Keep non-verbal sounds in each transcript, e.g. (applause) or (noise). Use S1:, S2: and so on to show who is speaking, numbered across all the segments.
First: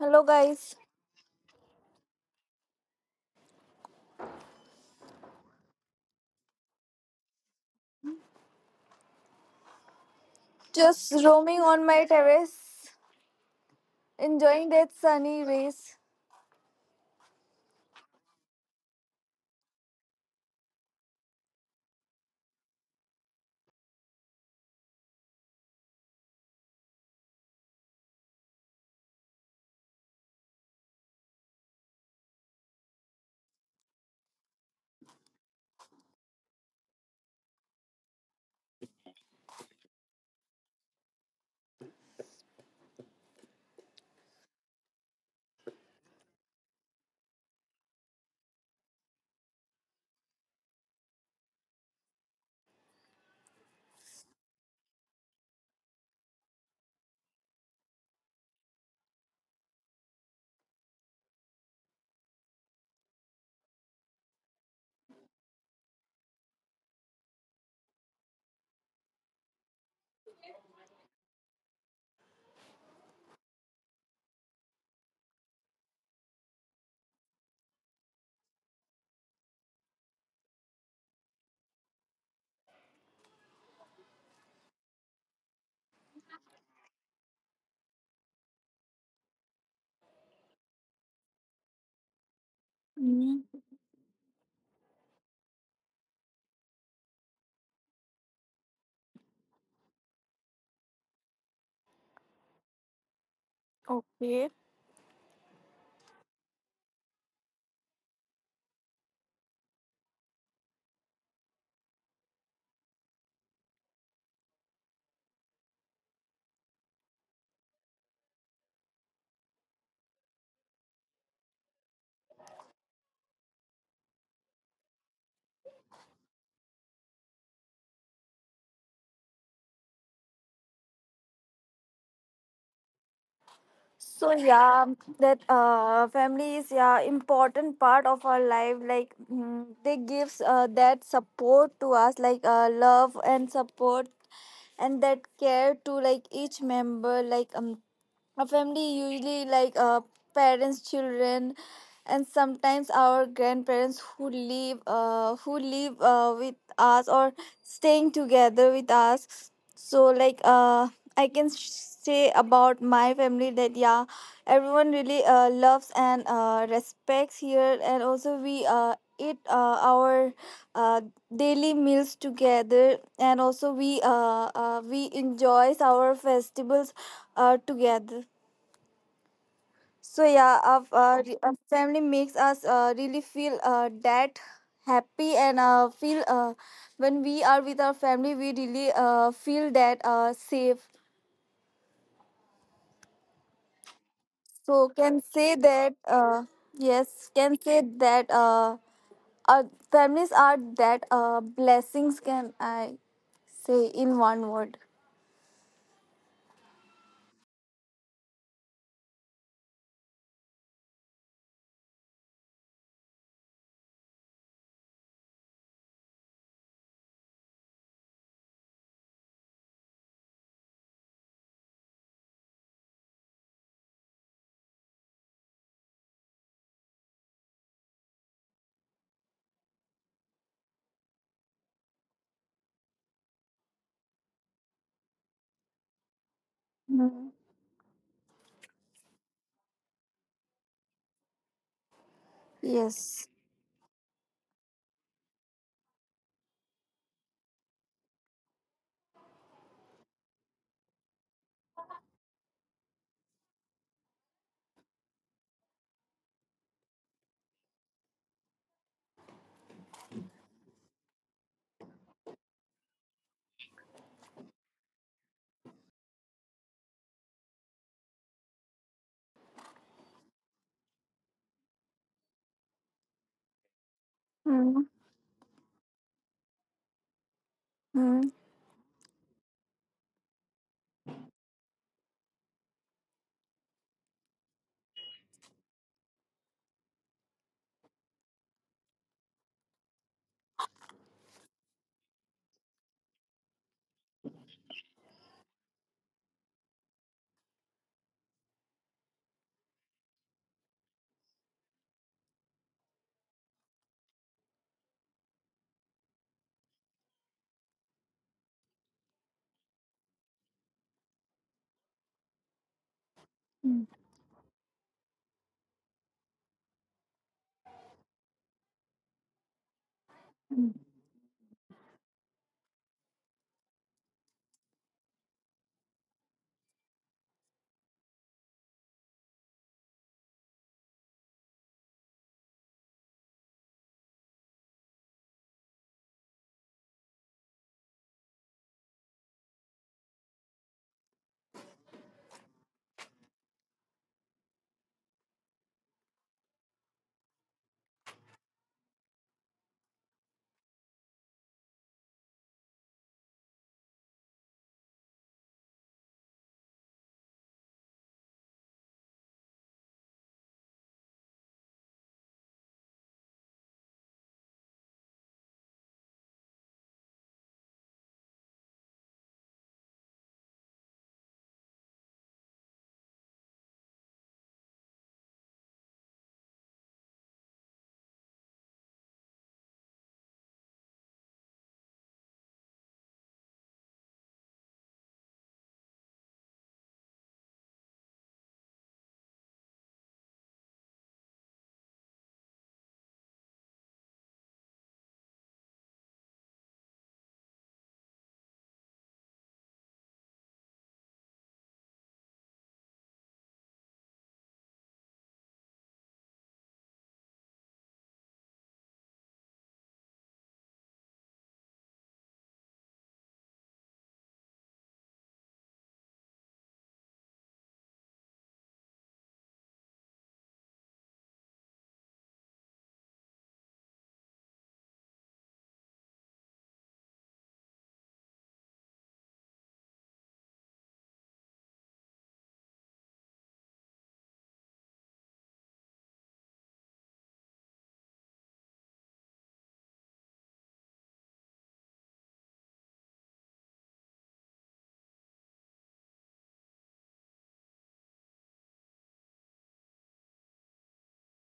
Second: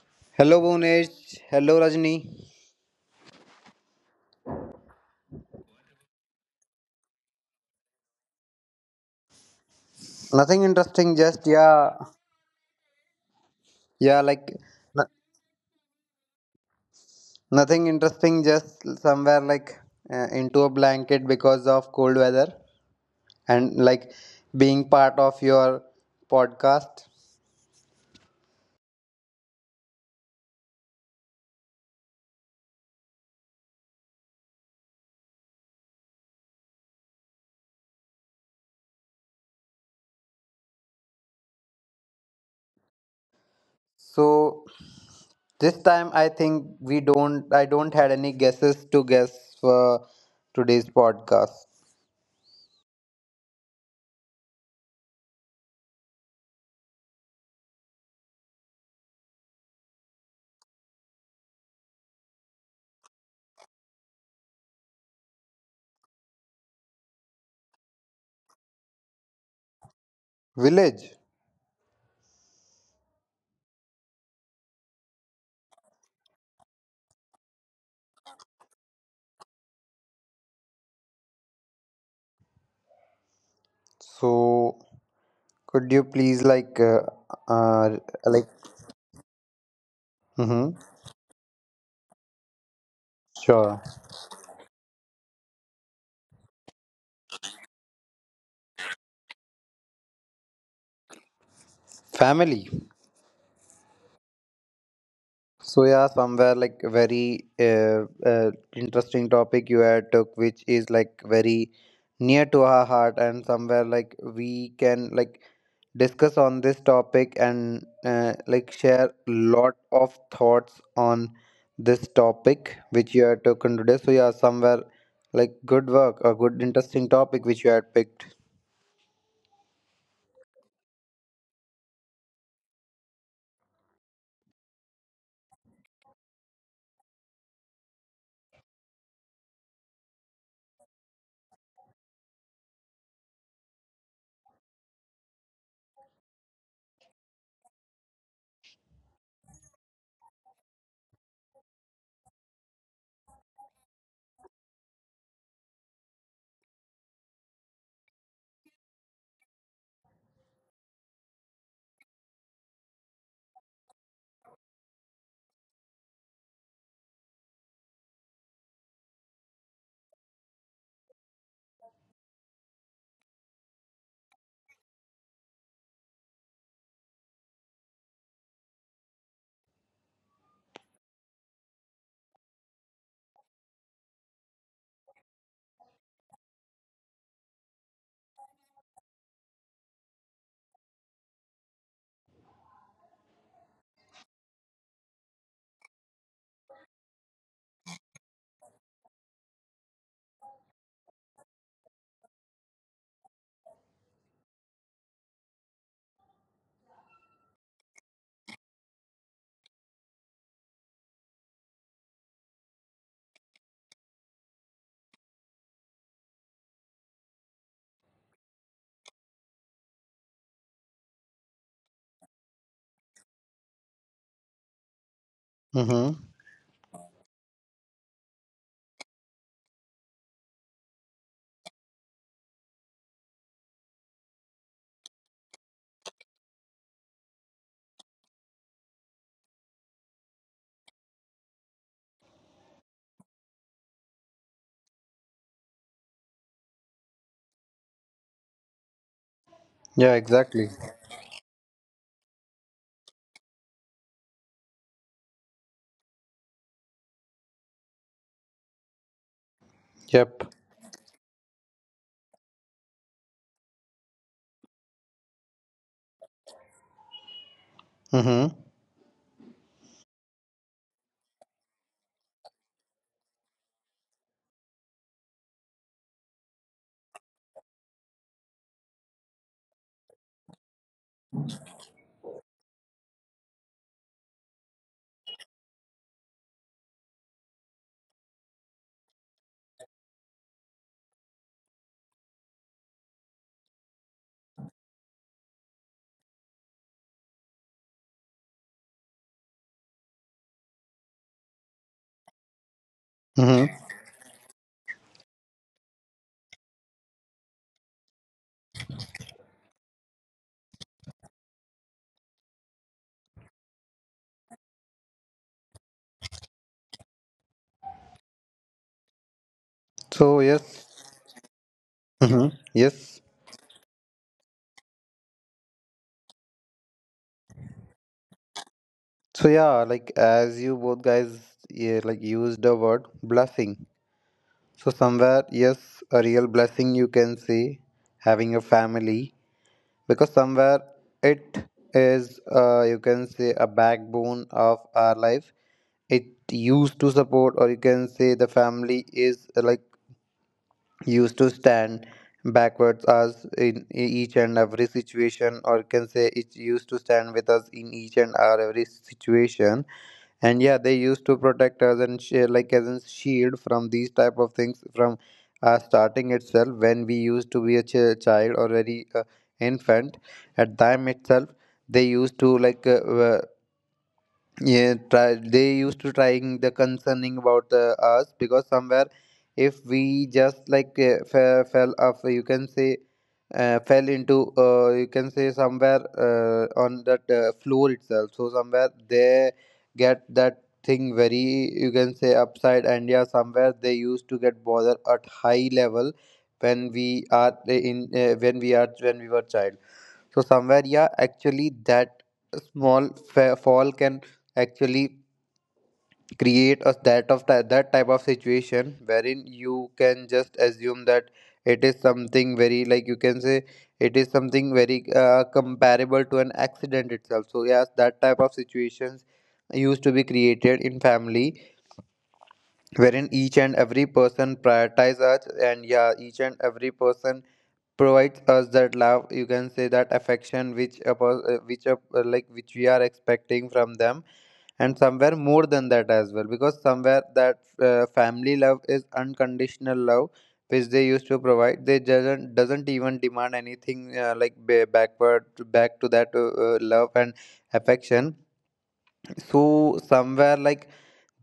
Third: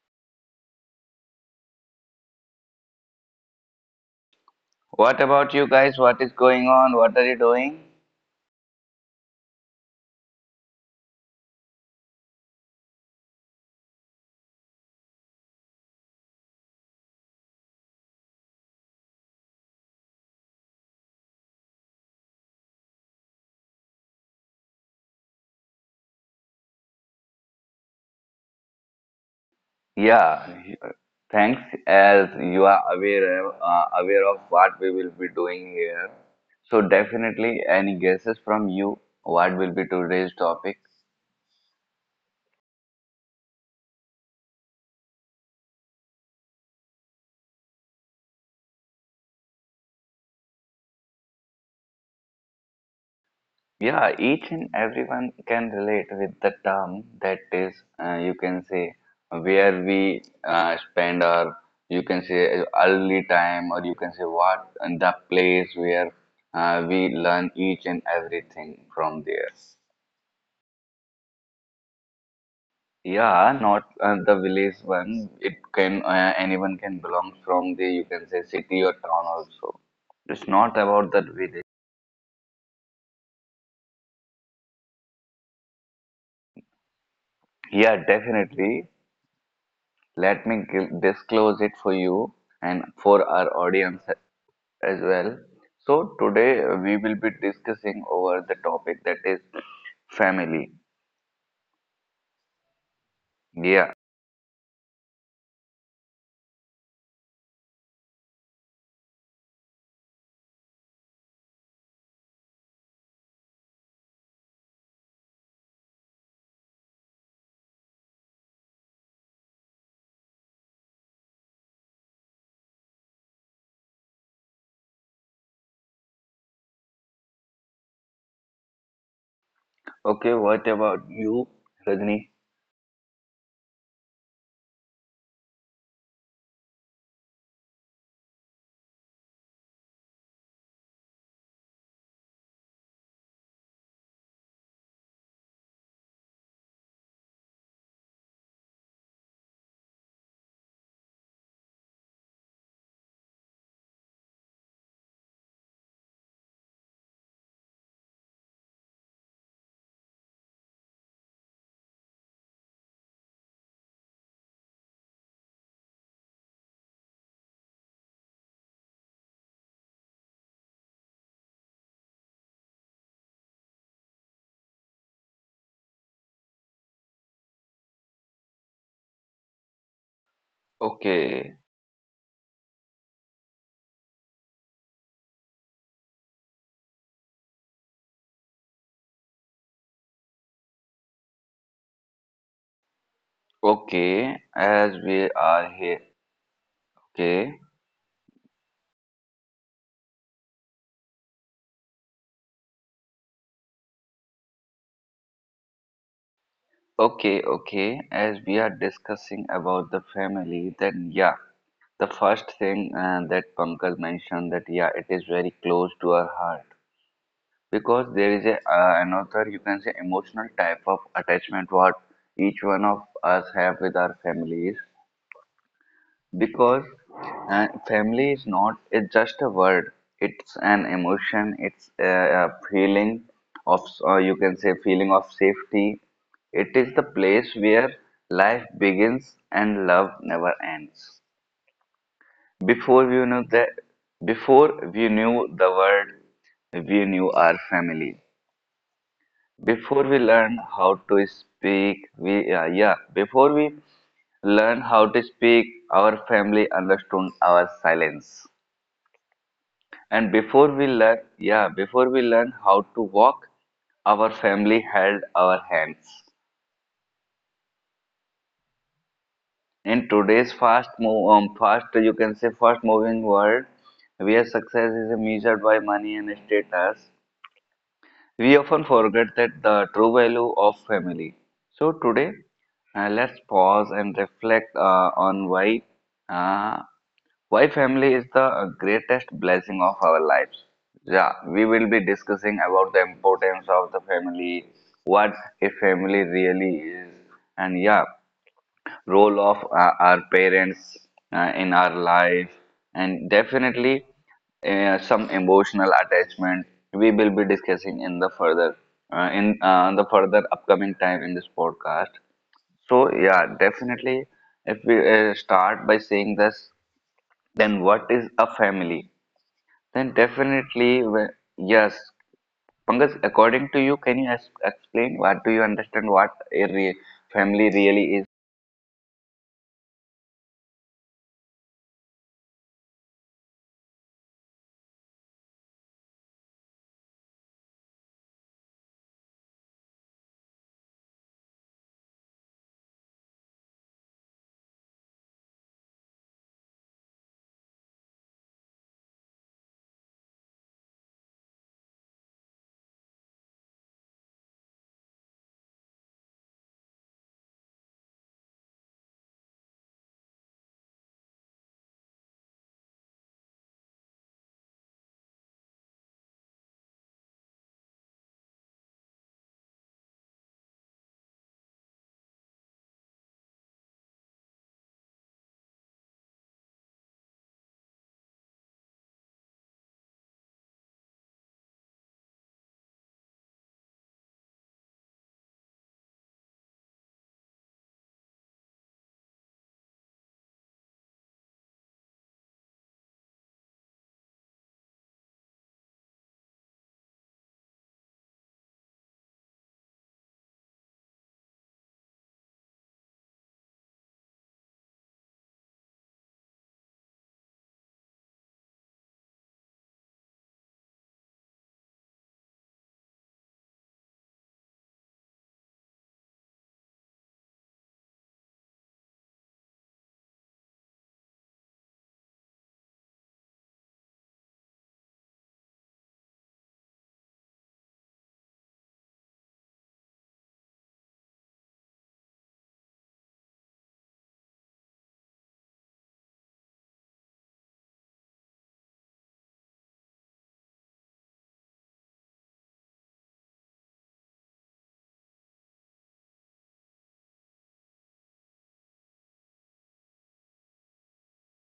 S1: Hello,
S2: Hello
S1: guys.
S2: Bhunesh. Hello Rajni.
S3: What about you guys? What is going on? What are you doing?
S2: Nothing
S1: Just
S2: interesting, just
S1: roaming on
S2: yeah,
S1: my terrace,
S2: yeah, like
S1: enjoying that
S2: no-
S1: sunny rays.
S2: nothing interesting, just somewhere like into a blanket because of cold weather and like being part of your podcast.
S3: Yeah, thanks as you are aware of what we will be doing here. So definitely any guesses from you what will be today's topic?
S2: So this time I think we don't, I don't had any guesses to guess for today's podcast.
S3: Yeah, each and everyone can relate with the term that is, you can say, where we spend our, you can say, early time, or you can say what and the place where we learn each and everything from there.
S2: Village.
S3: Yeah, not the village one. It can anyone can belong from the, you can say, city or town also. It's not about that village.
S2: So could you please
S3: Yeah,
S2: uh like,
S3: definitely. Let me
S2: mm-hmm.
S3: disclose it for you and for our
S1: Hmm.
S2: Sure.
S3: audience as well. So, today we will be discussing over the topic that is family.
S2: Family.
S3: Yeah.
S1: Okay.
S2: So yeah, somewhere like very interesting topic you had took, which is like very near to our heart, and somewhere like we can like discuss on this topic and like share lot of thoughts on this topic which you had taken today. So yeah, somewhere like good work, a good interesting topic which you had picked.
S3: Okay, what about you, Rajni?
S1: So yeah, that Family is yeah important part of our life. They gives that support to us, like love and support and that care to like each member. A family usually parents children and sometimes our grandparents who live with us or staying together with us, I can say about my family that yeah everyone really loves and respects here, and also we eat our uh, daily meals together, and also we enjoys our festivals together. So yeah, our, uh, re-
S3: Okay,
S1: our family makes us really feel that happy and feel when we are with our family, we really feel that safe.
S3: okay, as
S1: So
S3: we
S1: can
S3: are
S1: say
S3: here,
S1: that yes,
S3: okay,
S1: can say that our families are that blessings. Can I say in one word?
S3: okay, as we are discussing about the family, then yeah, the first thing that Pankaj mentioned that yeah, it is very close to our heart. Because there is a another, you can say, emotional type of attachment what each one of us have with our families.
S2: Mm-hmm.
S3: Because family is not, it's just a word, it's an emotion, it's a feeling of, you can say, feeling of safety. It is the
S1: Mhm.
S3: place where life begins and love never ends. Before we knew
S1: Yes.
S3: that, before we knew the word, we knew our family. Before we
S2: Yeah,
S3: learn
S2: exactly.
S3: how to speak, before we learn how to speak, our family understood our silence. And
S2: Yep.
S3: before we learn how to walk, our family held our hands.
S2: Mm-hmm.
S3: In today's fast move, fast you can say fast moving world, where success
S1: Mhm.
S3: is measured by money and status, we often forget that the true value of family. So today, let's pause and reflect on why, uh, why family is the greatest blessing of our lives. Yeah, we will be discussing about the importance of the family, what a family really is, and yeah, role of our parents in our life, and
S2: Mm-hmm.
S3: definitely some emotional attachment we will be discussing in the further, in the further upcoming time in this podcast. So yeah,
S1: Mhm.
S3: definitely, if we start by saying this, then what is a family? Then
S2: So
S3: definitely,
S2: yes.
S3: yes,
S2: Mm-hmm.
S3: Pankaj,
S2: Yes.
S3: according to you, can you explain what do you understand what a family really is?
S2: So yeah, like as you both guys yeah, like used the word blessing. So somewhere, yes, a real blessing you can say having a family, because somewhere it is you can say a backbone of our life. It used to support, or you can say the family is like used to stand backwards us in each and every situation, or you can say it used to stand with us in each and our every situation. And yeah, they used to protect us and like as a shield from these type of things, from starting itself. When we used to be a child or very infant at time itself, they used to uh, yeah, they used to trying the concerning about the us, because somewhere if we just like fell off, you can say, fell into, you can say, somewhere on that floor itself, so somewhere they get that thing very, you can say, upside. And yeah, somewhere they used to get bother at high level when we are in when we are when we were child. So somewhere, yeah, actually that small fall can actually create a that type of situation wherein you can just assume that it is something very like you can say it is something very comparable to an accident itself. So yes, that type of situations used to be created in family, wherein each and every person prioritize us, and yeah, each and every person provides us that love, you can say that affection, which which a, like which we are expecting from them, and somewhere more than that as well, because somewhere that family love is unconditional love which they used to provide. They doesn't even demand anything, like backward back to that love and affection. So somewhere, like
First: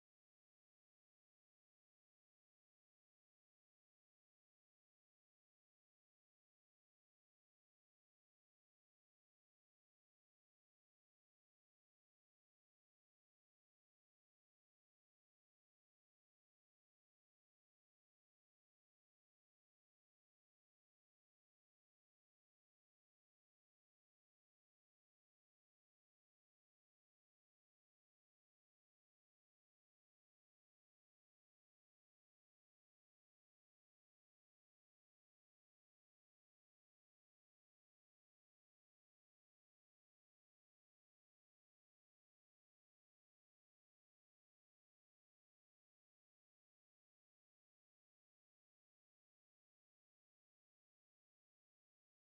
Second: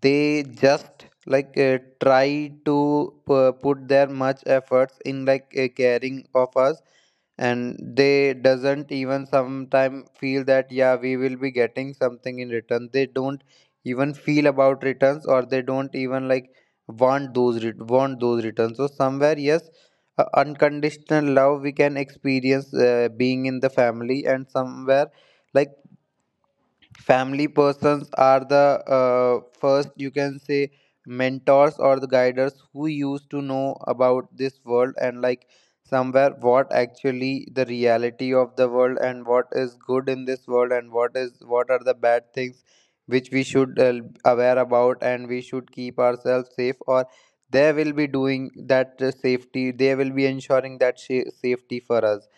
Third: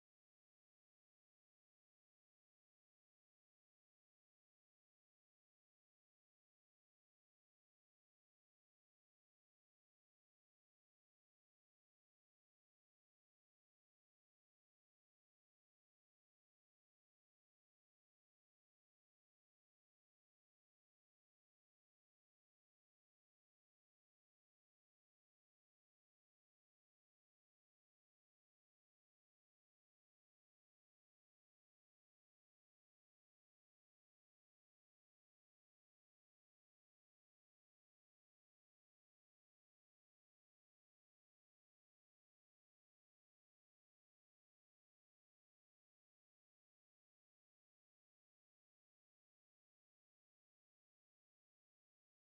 S2: they just like try to put their much efforts in like caring of us, and they doesn't even sometime feel that yeah, we will be getting something in return. They don't even feel about returns, or they don't even like want those returns. So somewhere, yes, unconditional love we can experience being in the family. And somewhere like family persons are the first, you can say, mentors or the guiders who used to know about this world, and like somewhere what actually the reality of the world, and what is good in this world, and what is, what are the bad things which we should aware about, and we should keep ourselves safe. Or they will be doing that safety, they will be ensuring that safety for us.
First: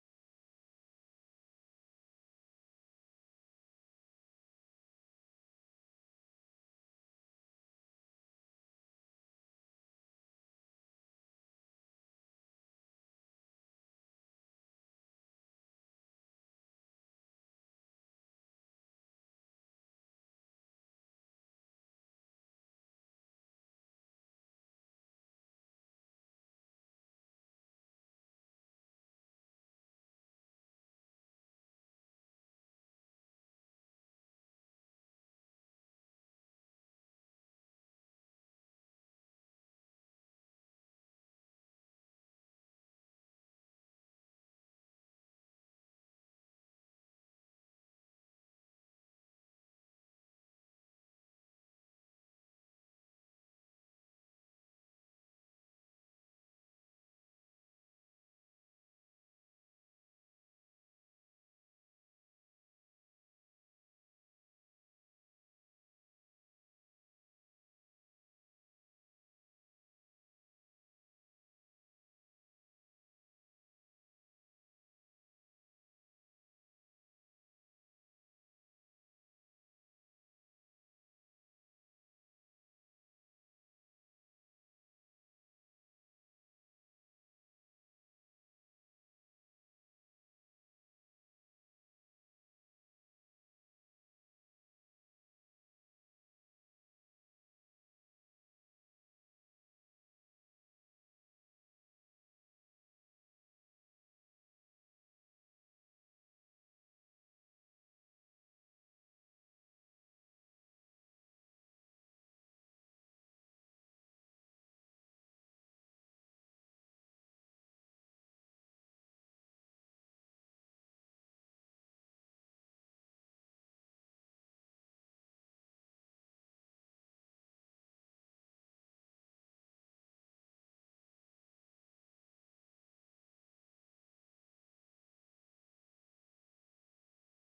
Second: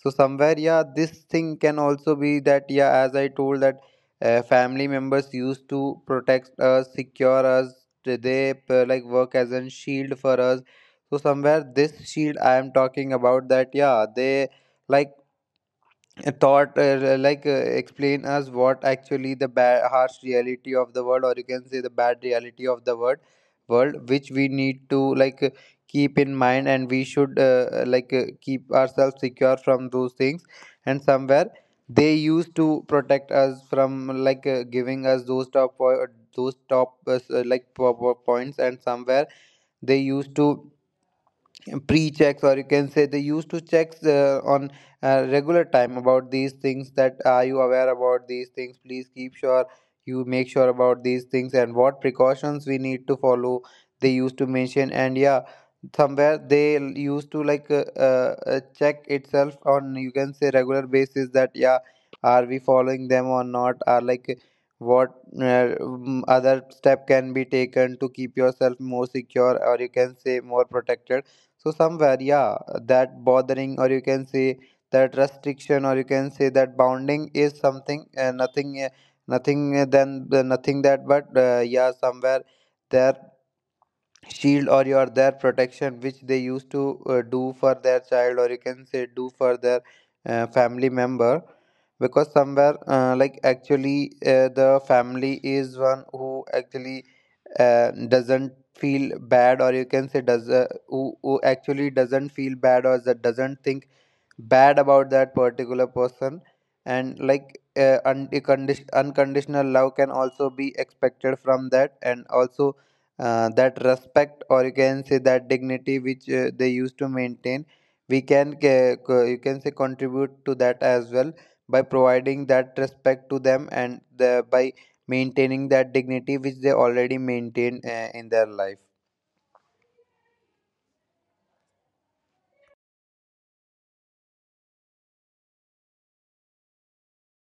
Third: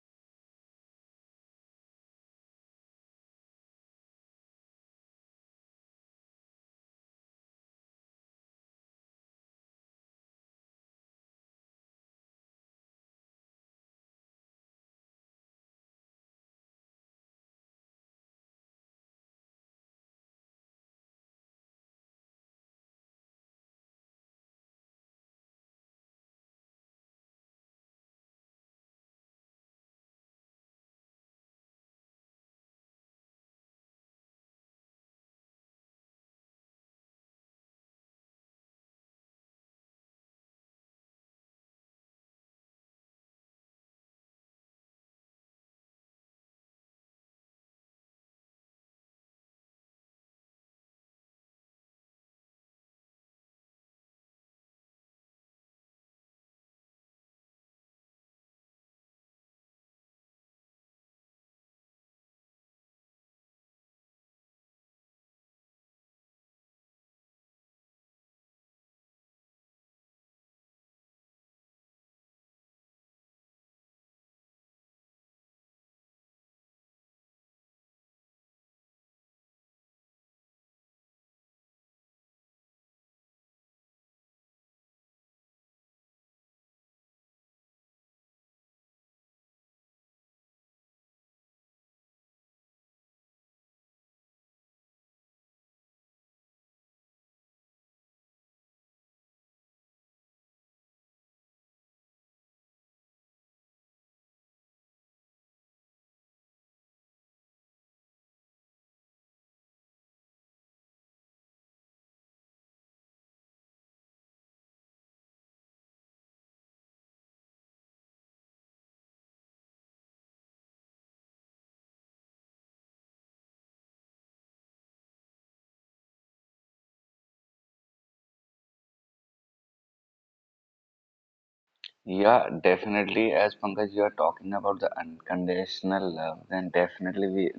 S2: So somewhere, yeah, this thing can also be that, yeah, as I told that family members used to protect us, secure us. They like work as a shield for us. So somewhere this shield I am talking about, that yeah, they like thought, explain us what actually the bad, harsh reality of the world, or you can say the bad reality of the world, which we need to like keep in mind, and we should keep ourselves secure from those things. And somewhere they used to protect us from like giving us those those top points. And somewhere they used to pre-checks, or you can say they used to checks on regular time about these things, that are you aware about these things, please keep sure, you make sure about these things, and what precautions we need to follow. They used to mention. And yeah, somewhere they used to like check itself on, you can say, regular basis, that yeah, are we following them or not, are like what, other step can be taken to keep yourself more secure, or you can say more protected. So somewhere, yeah, that bothering, or you can say that restriction, or you can say that bounding is something nothing than the nothing that, but yeah, somewhere there shield or your their protection which they used to do for their child, or you can say do for their family member. Because somewhere like actually the family is one who actually doesn't feel bad, or you can say does who actually doesn't feel bad, or that doesn't think bad about that particular person. And like unconditional love can also be expected from that. And also that respect, or you can say that dignity, which they used to maintain, we can you can say contribute to that as well, by providing that respect to them, and by maintaining that dignity which they already maintain in their life.
S3: Yeah, definitely. As Pankaj, you are talking about the unconditional love, then definitely we,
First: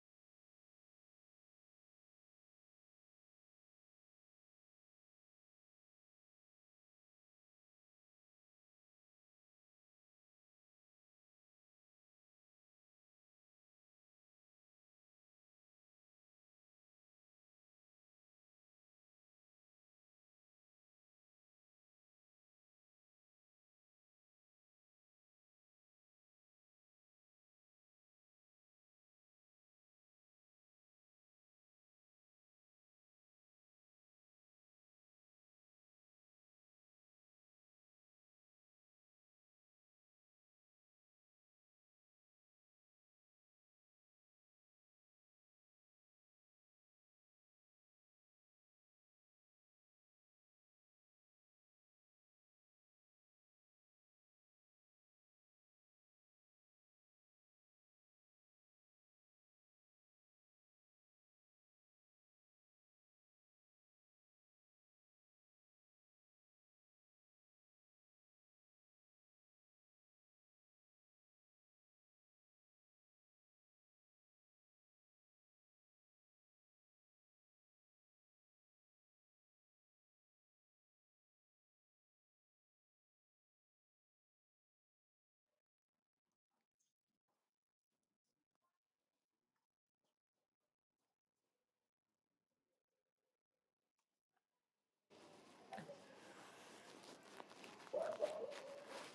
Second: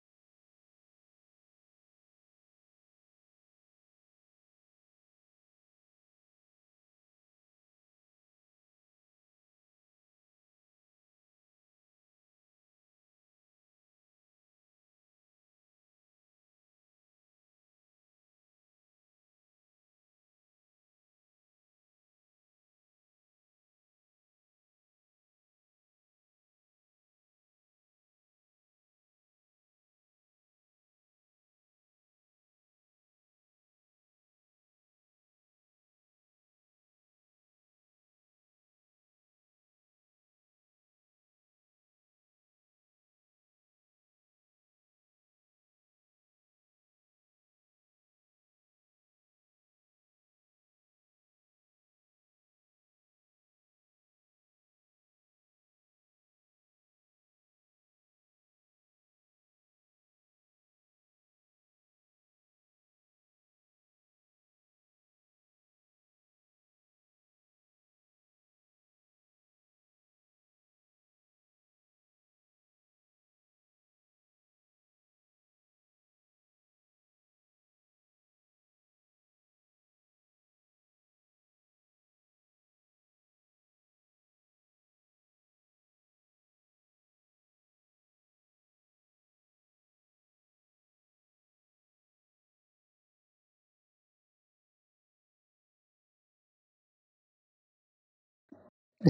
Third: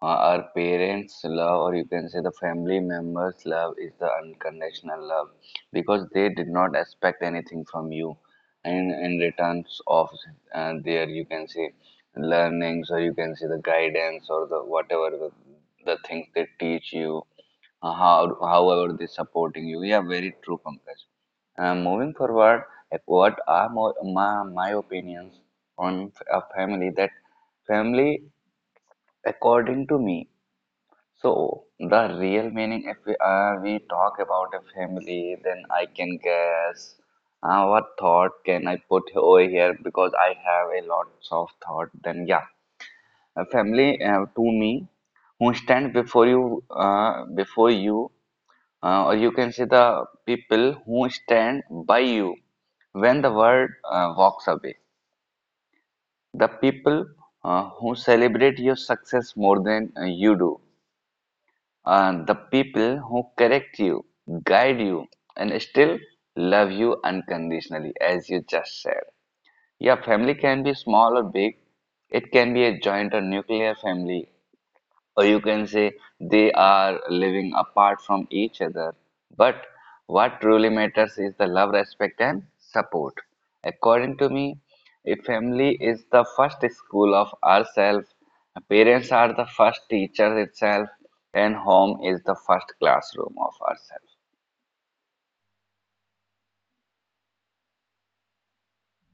S3: uh, our parents' love, or you can say the family members' love, is the unconditional love, because they did not expect anything from you, and in returns of their, you can say, learnings, or you can say the guidance, or the whatever the things they teach you, however they supporting you. Yeah, very true, Pankaj. Moving forward, like what are more, my opinions on a family? That family, according to me, so the real meaning, if we talk about a family, then I can guess what thought can I put over here, because I have a lot of thought. Then yeah, a family, to me, who stand before you, before you, or you can see the people who stand by you when the world walks away, the people who celebrate your success more than you do, the people who correct you, guide you, and still love you unconditionally, as you just said. Yeah, family can be small or big. It can be a joint or nuclear family, or you can say they are living apart from each other. But what truly matters is the love, respect, and support. According to me, a family is the first school of ourselves, parents are the first teachers itself, and home is the first classroom of ourselves.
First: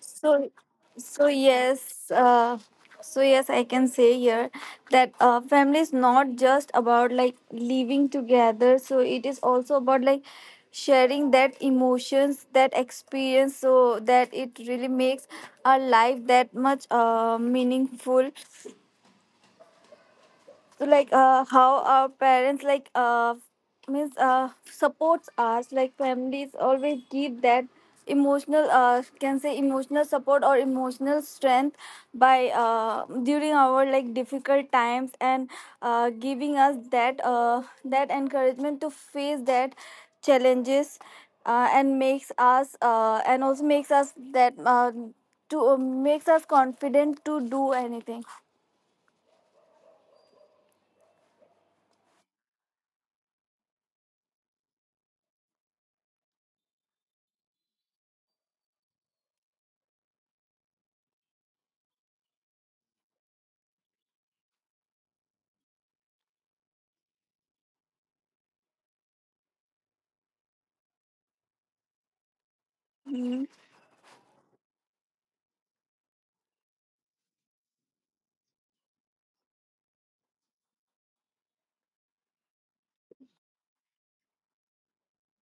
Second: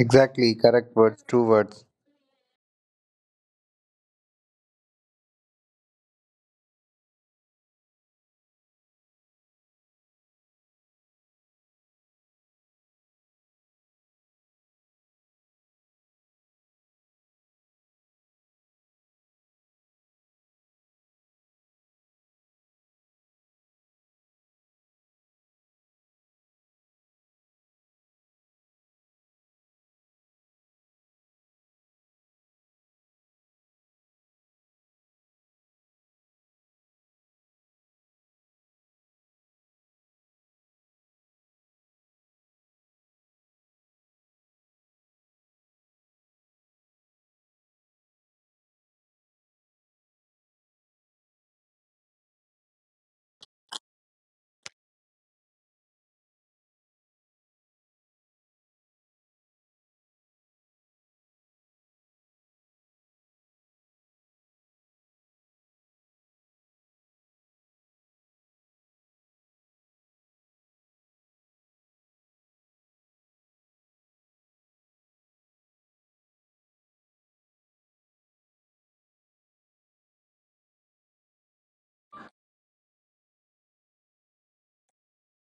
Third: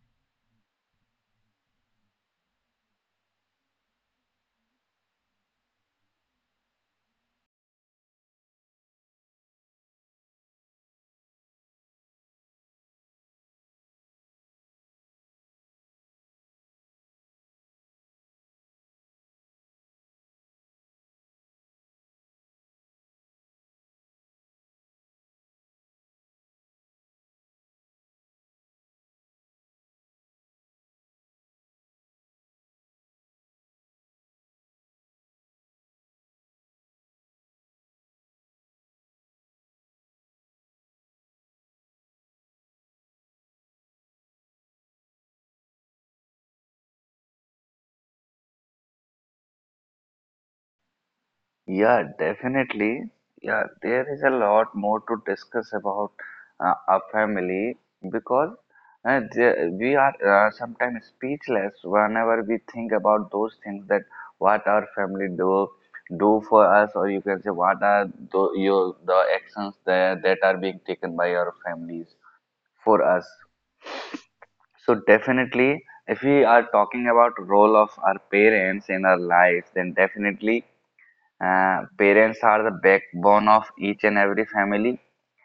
S1: So,
S2: Correct words,
S1: so
S2: true words.
S1: yes, uh, so yes, I can say here that family is not just about like living together. So it is also about like sharing that emotions, that experience, so that it really makes our life that much meaningful, how our parents like means supports us, like families always give that emotional can say emotional support or emotional strength by during our like difficult times, and giving us that that encouragement to face that challenges, and makes us and also makes us that to makes us confident to do anything.
S3: Yeah, definitely. Yeah, there is a lot more to discuss about a family, because we are sometimes speechless whenever we think about those things that what our family do for us, or you can say what are the actions that are being taken by our families for us. So definitely, if we are talking about role of our parents in our lives, then definitely, parents are the backbone of each and every family.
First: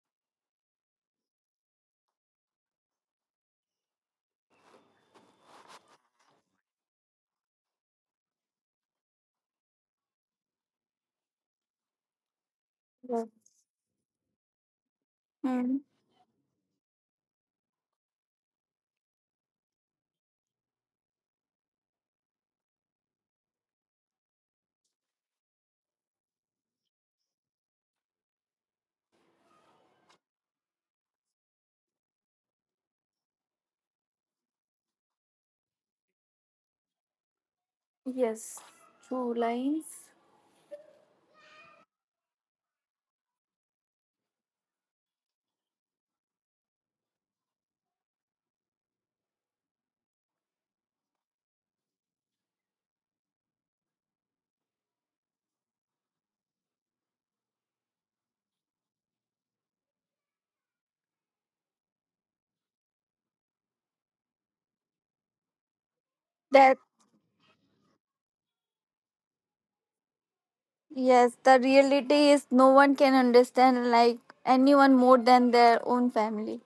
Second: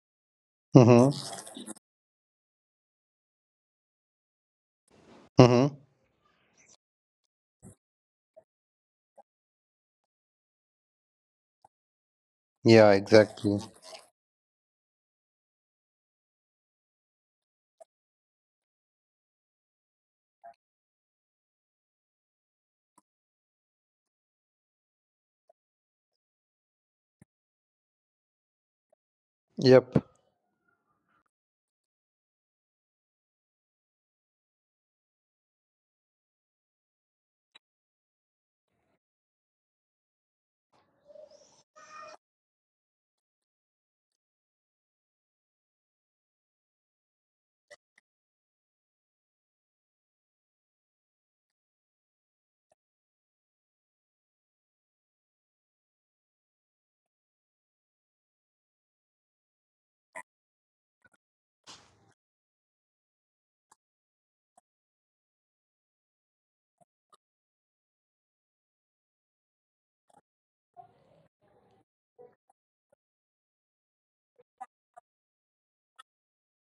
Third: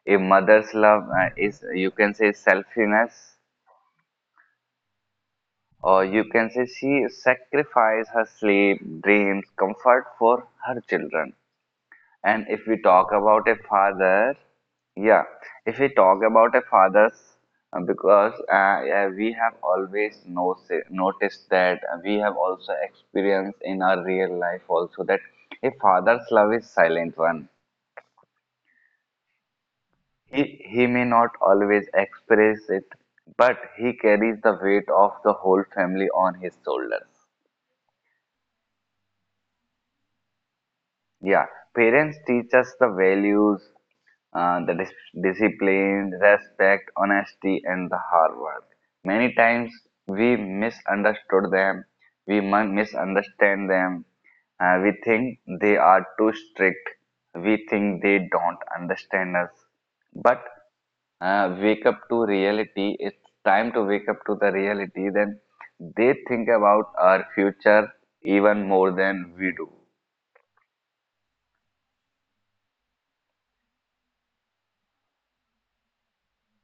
S3: A mother's love
S2: Mm-hmm.
S3: is, you can say, selflessness,
S2: Mm-hmm.
S3: or you can say she sacrifices her sleep, dreams, comfort for her children. And if we
S2: Yeah,
S3: talk
S1: Mm-hmm.
S3: about
S2: exactly.
S3: a father, yeah, if we talk about a father's, because, we have always noticed that, we have also experienced in our real life also, that a father's love is silent one.
S2: Yep.
S3: He may not always express it, but he carries the weight of the whole family on his shoulders.
S1: Yes, two lines.
S3: Yeah, parents teach us the values, the discipline, respect, honesty, and the hard work. Many times we misunderstood them, we mun- misunderstand them, we think they are too strict, we think they don't understand us. But wake up to reality, it's time to wake up to the reality, then they think
S1: That
S3: about our future even more than we do.
S1: yes, the reality is no one can understand like anyone more than their own family.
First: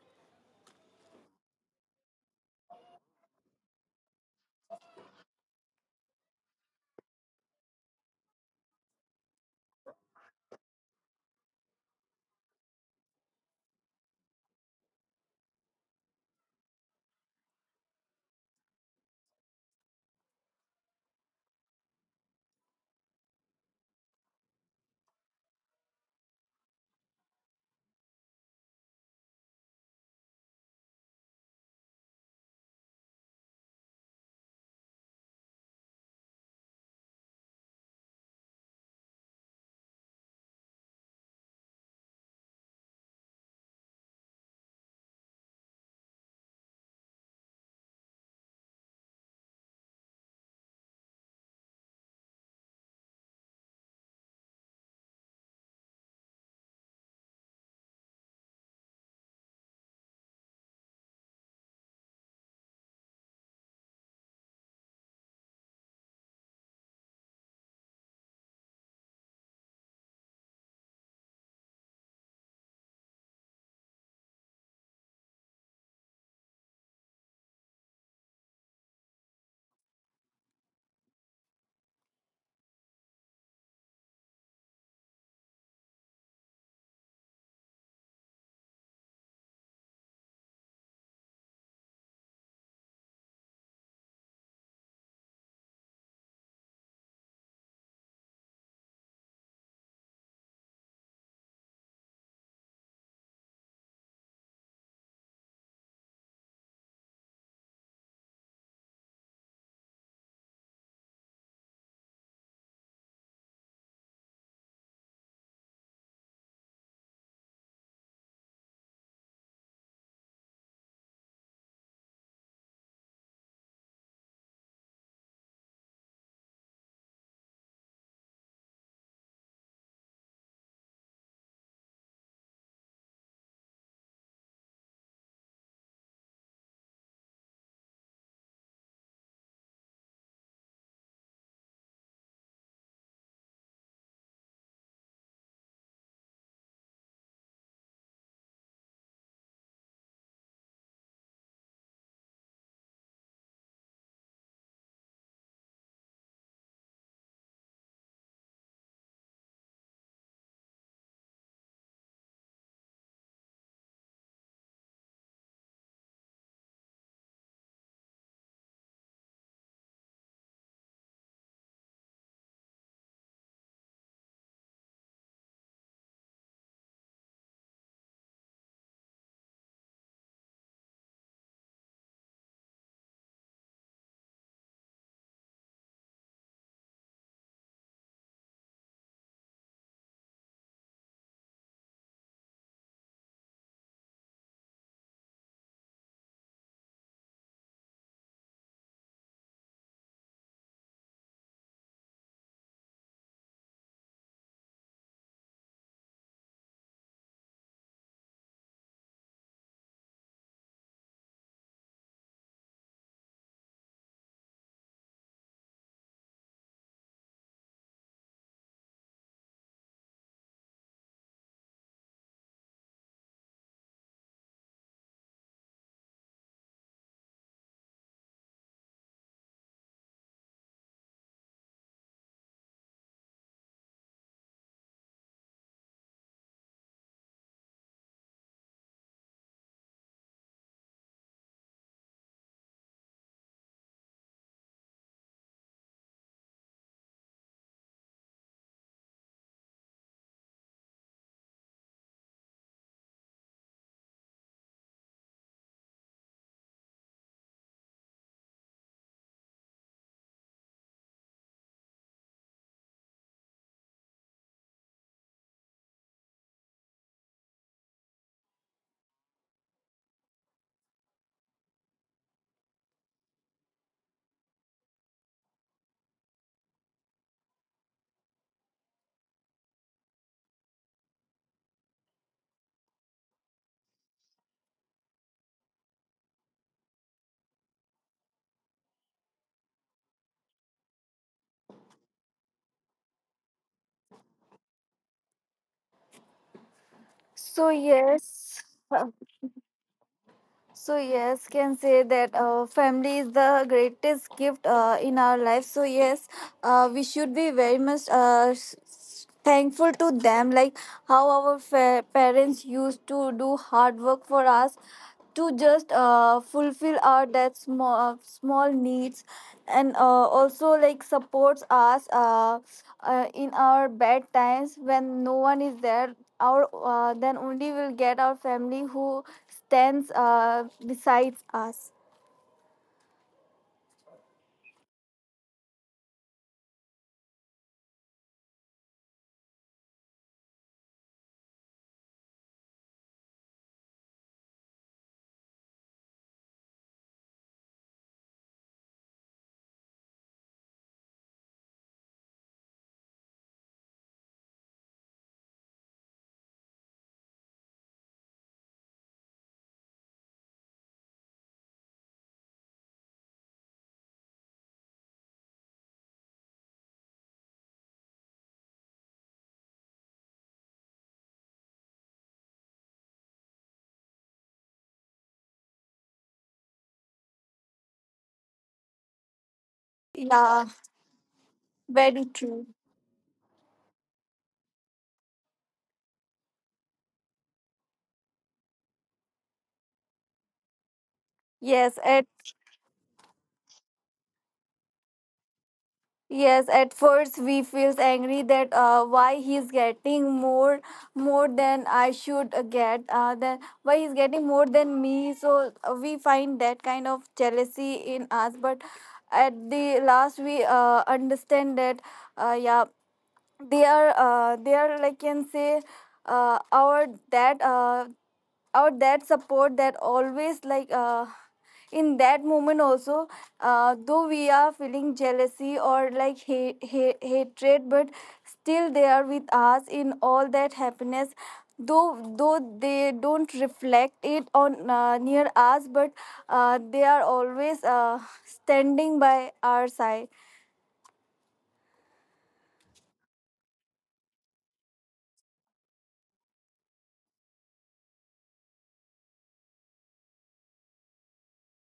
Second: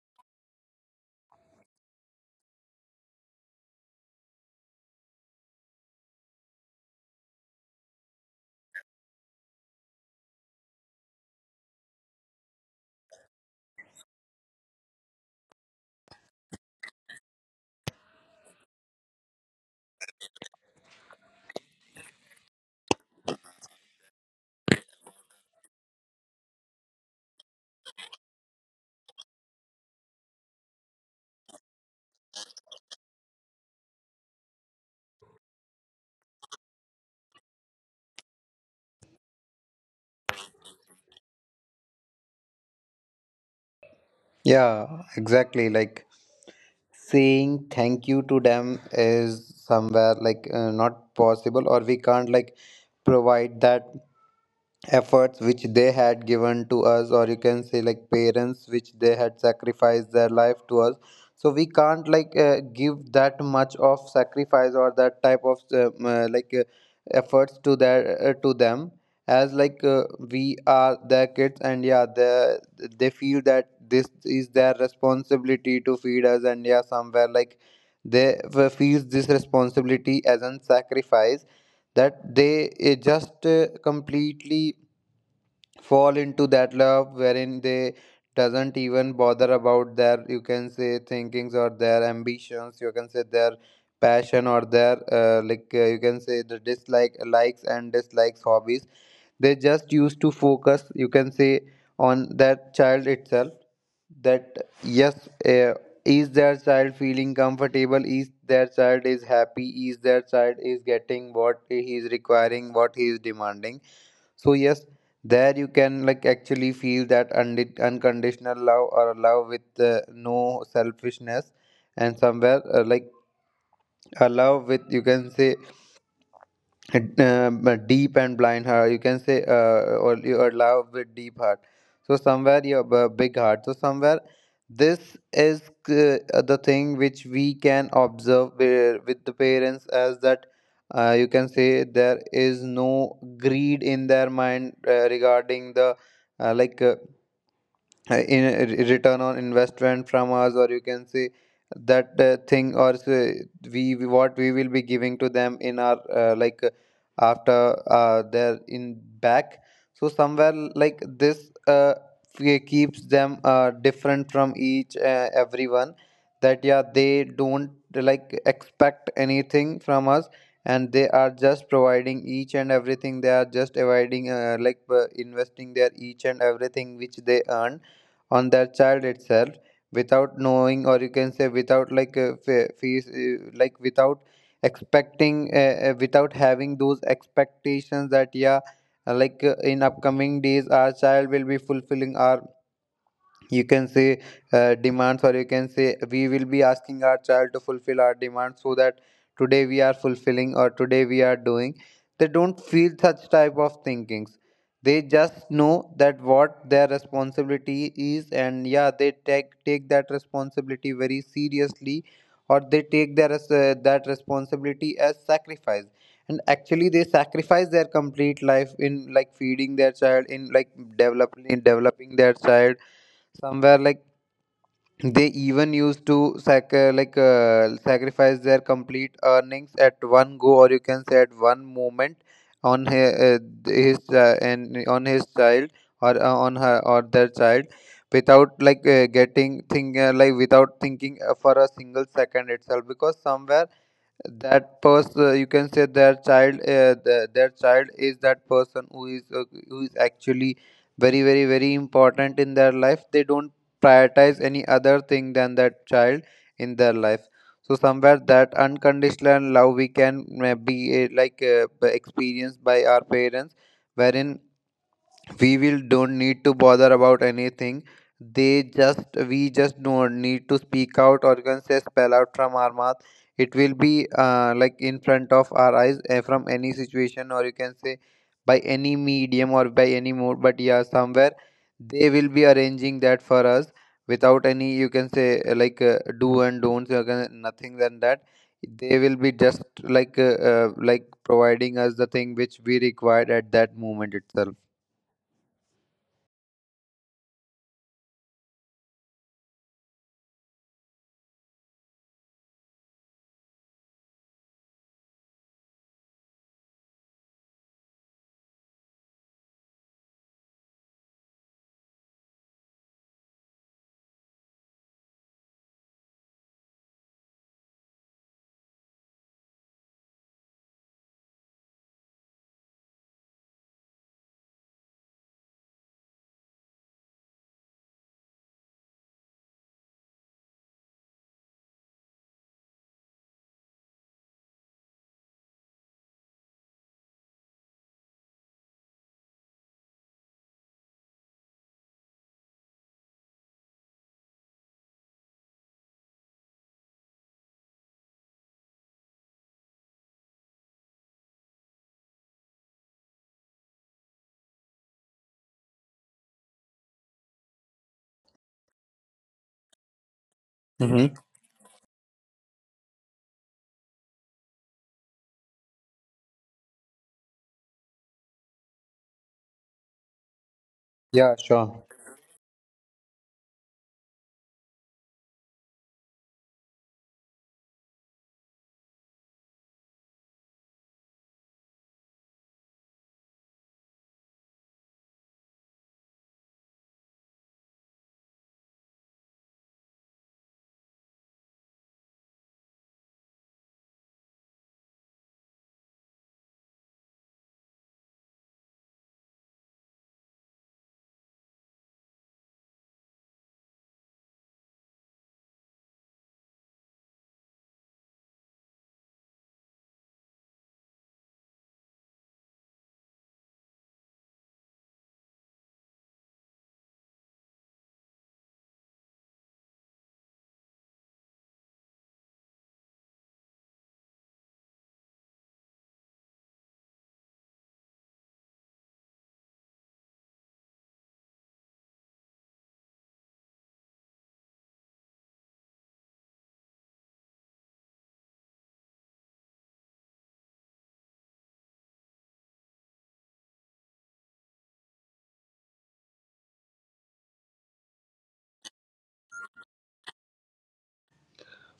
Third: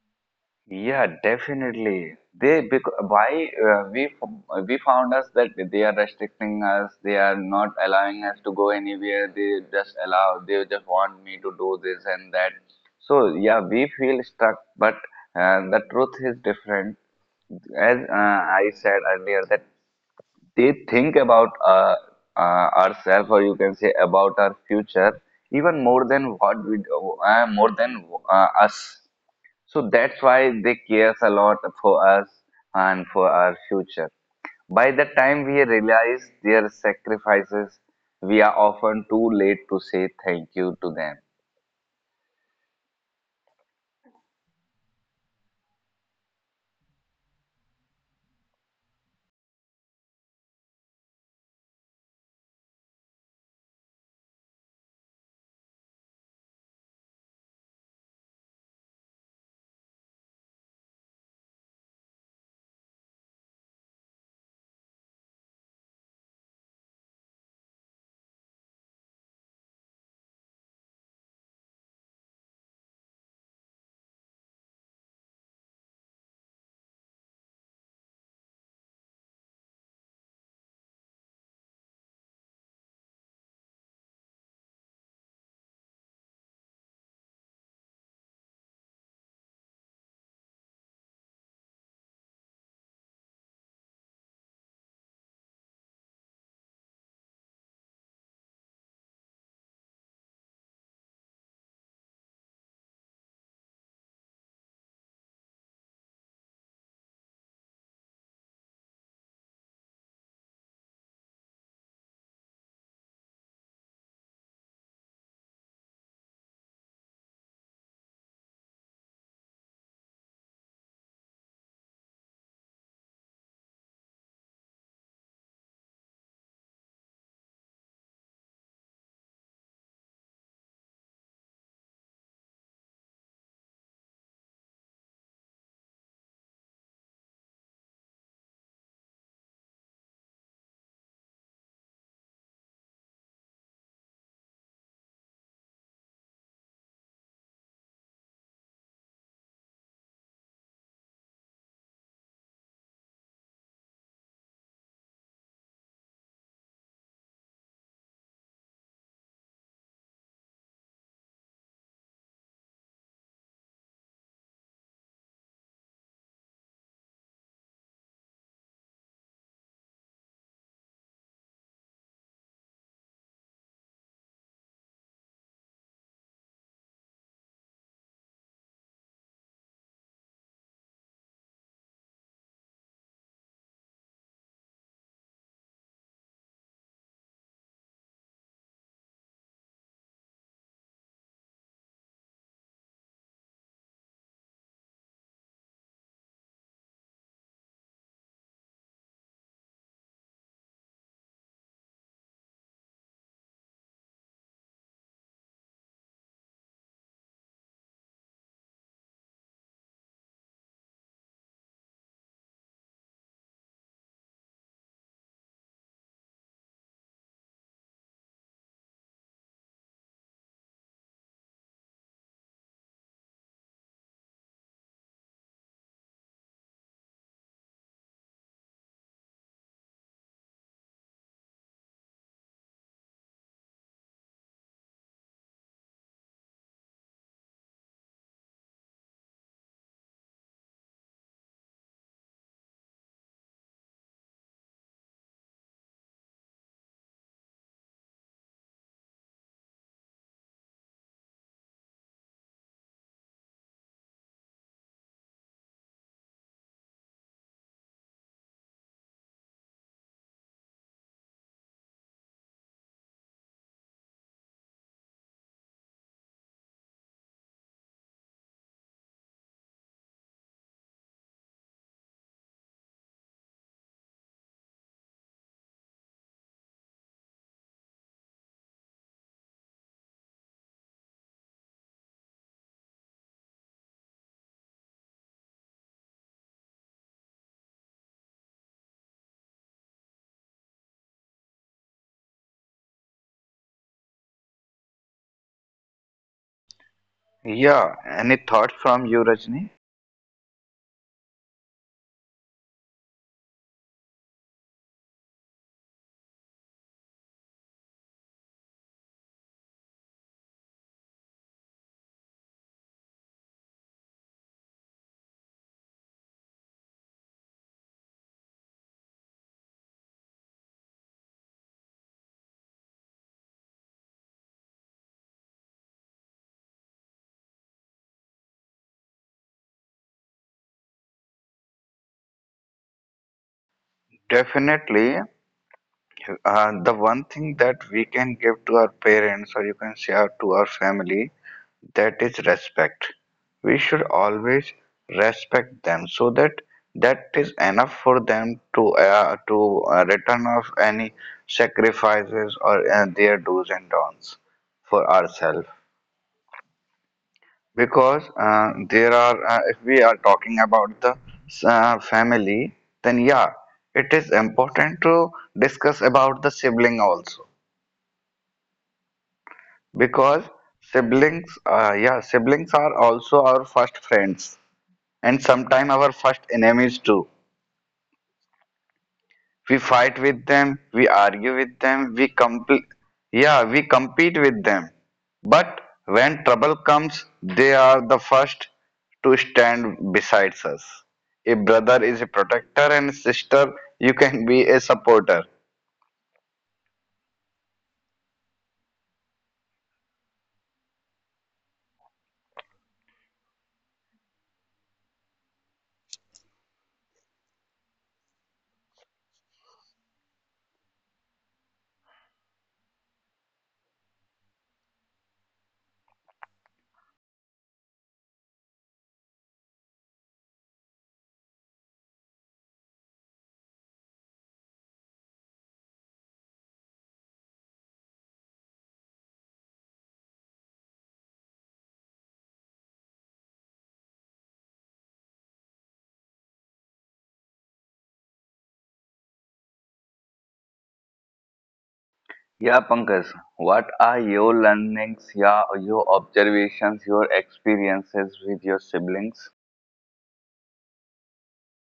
S3: Yeah, definitely. Why we found us that they are restricting us. They are not allowing us to go anywhere. They just allow. They just want me to do this and that. So yeah, we feel stuck. But the truth is different. As I said earlier, that they think about, ourselves, or you can say about our future, even more than what we do, more than us. So that's why they cares a lot for us and for our future. By the time we realize their sacrifices, we are often too late to say thank you to them.
S2: Yeah, exactly. Like saying thank you to them is somewhere like not possible, or we can't like provide that efforts which they had given to us, or you can say like parents which they had sacrificed their life to us. So we can't like give that much of sacrifice or that type of efforts to their to them, as like we are their kids. And yeah, they feel that this is their responsibility to feed us. And yeah, somewhere like they feel this responsibility as a sacrifice, that they just completely fall into that love, wherein they doesn't even bother about their, you can say, thinkings, or their ambitions, you can say their passion, or their you can say the dislike, likes and dislikes, hobbies. They just used to focus, you can say, on that child itself. That yes, is their child feeling comfortable, is their child is happy, is their child is getting what he is requiring, what he is demanding. So yes, there you can like actually feel that unconditional love, or a love with no selfishness. And somewhere like a love with, you can say, uh, uh, deep and blind heart, you can say, or your love with deep heart. So somewhere your big heart. So somewhere this is the thing which we can observe with the parents, as that you can say there is no greed in their mind regarding the uh, like uh, in a return on investment from us, or you can say that thing, or say what we will be giving to them in our after their in back. So somewhere like this uh, keeps them different from each everyone, that yeah, they don't like expect anything from us. And they are just providing each and everything, they are just avoiding like investing their each and everything which they earn on that child itself, without knowing, or you can say without like fe- fees like without expecting, without having those expectations, that yeah, in upcoming days our child will be fulfilling our, you can say, demands, or you can say we will be asking our child to fulfill our demands, so that today we are fulfilling, or today we are doing. They don't feel such type of thinkings. They just know that what their responsibility is. And yeah, they take that responsibility very seriously, or they take their that responsibility as sacrifice. And actually they sacrifice their complete life in like feeding their child, in like developing their child. Somewhere like they even used to sacrifice their complete earnings at one go, or you can say at one moment, on his and on his child, or on her or their child, without like getting thing like without thinking for a single second itself, because somewhere that person you can say their child their child is that person who is actually very very very important in their life. They don't prioritize any other thing than that child in their life. So somewhere that unconditional love we can be experienced by our parents, wherein we will don't need to bother about anything. They just We just don't need to speak out or can say spell out from our mouth. It will be like in front of our eyes, from any situation or you can say by any medium or by any mode. But yeah, somewhere they will be arranging that for us without any, you can say, do and don'ts, you can, nothing than that. They will be just like providing us the thing which we required at that moment itself.
S1: So
S3: Yeah, any
S1: yes,
S3: thoughts from you,
S1: (laughs)
S3: Rajni?
S1: So yes, can say that family is the greatest gift in our life. So yes, we should be very much thankful to them. Like how our parents used to do hard work for us to just fulfill our that small small needs, and also like supports us in our bad times when no one is there. Our then only we'll get our family who stands besides us.
S3: Definitely. The one thing that we can give to our parents, or you can say to our family, that is respect. We should always respect them, so that that is enough for them to return off any sacrifices, or their do's and don'ts for ourselves. Because there are if we are talking about the family, then yeah, it is important to discuss about the sibling also, because
S2: Yeah, sure.
S3: siblings are also our first friends, and sometimes our first enemies too. We fight with them,
S1: Yeah,
S3: we argue with them, we
S1: very true.
S3: we compete with them, but when trouble comes, they are the first to stand beside us. A brother
S1: Yes,
S3: is a
S1: at
S3: protector, and sister, you can be a supporter.
S1: yes, at first we feels angry that why he's getting more than I should get. Then why he's getting more than me. So we find that kind of jealousy in us. But at the last, we understand that yeah, they are like can say our that or that support that always in that moment also, though we are feeling jealousy or like hatred, but still they are with us in all that happiness, though they don't reflect it on near us, but they are always standing by our side.
S3: Yeah, Pankaj, what are your learnings, yeah, your observations, your experiences with your siblings?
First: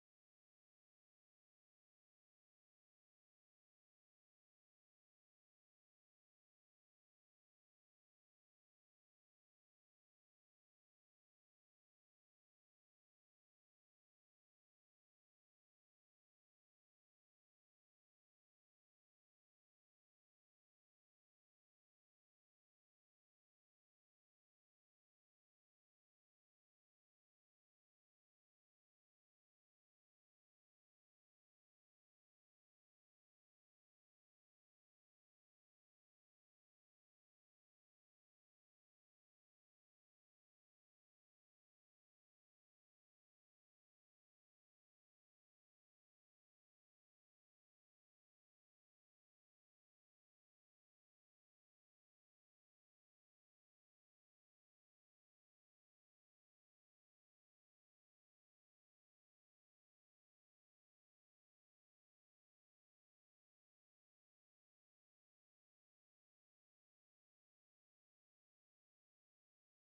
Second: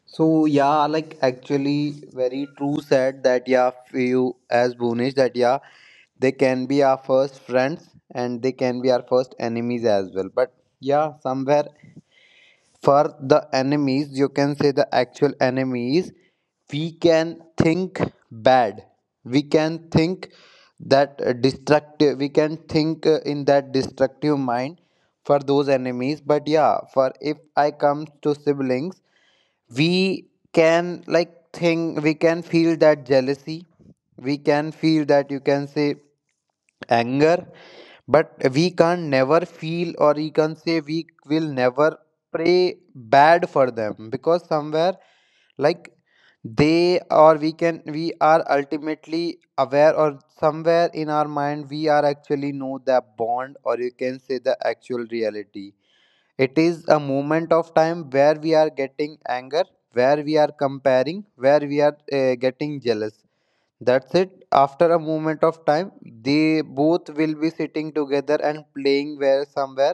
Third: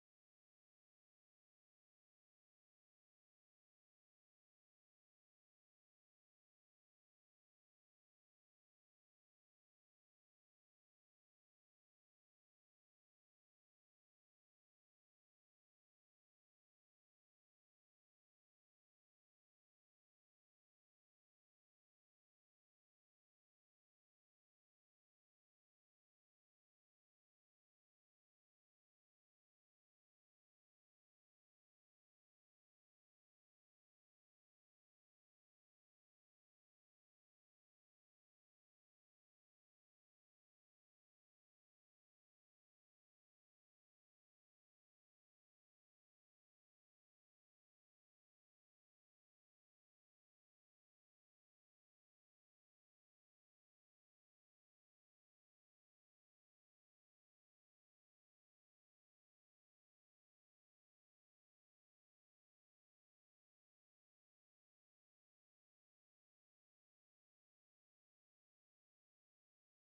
S2: So yeah, like actually very true said that, yeah, few as Bhunesh, that yeah, they can be our first friends, and they can be our first enemies as well. But yeah, somewhere for the enemies, you can say the actual enemies, we can think bad. We can think that, destructive. We can think in that destructive mind for those enemies. But yeah, for if I comes to siblings, we can like think, we can feel that jealousy, we can feel that, you can say, anger. But we can never feel, or you can say, we will never pray bad for them, because somewhere, like, they, or we can, we are ultimately aware, or somewhere in our mind we are actually know the bond, or you can say the actual reality. It is a moment of time where we are getting anger, where we are comparing, where we are getting jealous. That's it. After a moment of time, they both will be sitting together and playing, where somewhere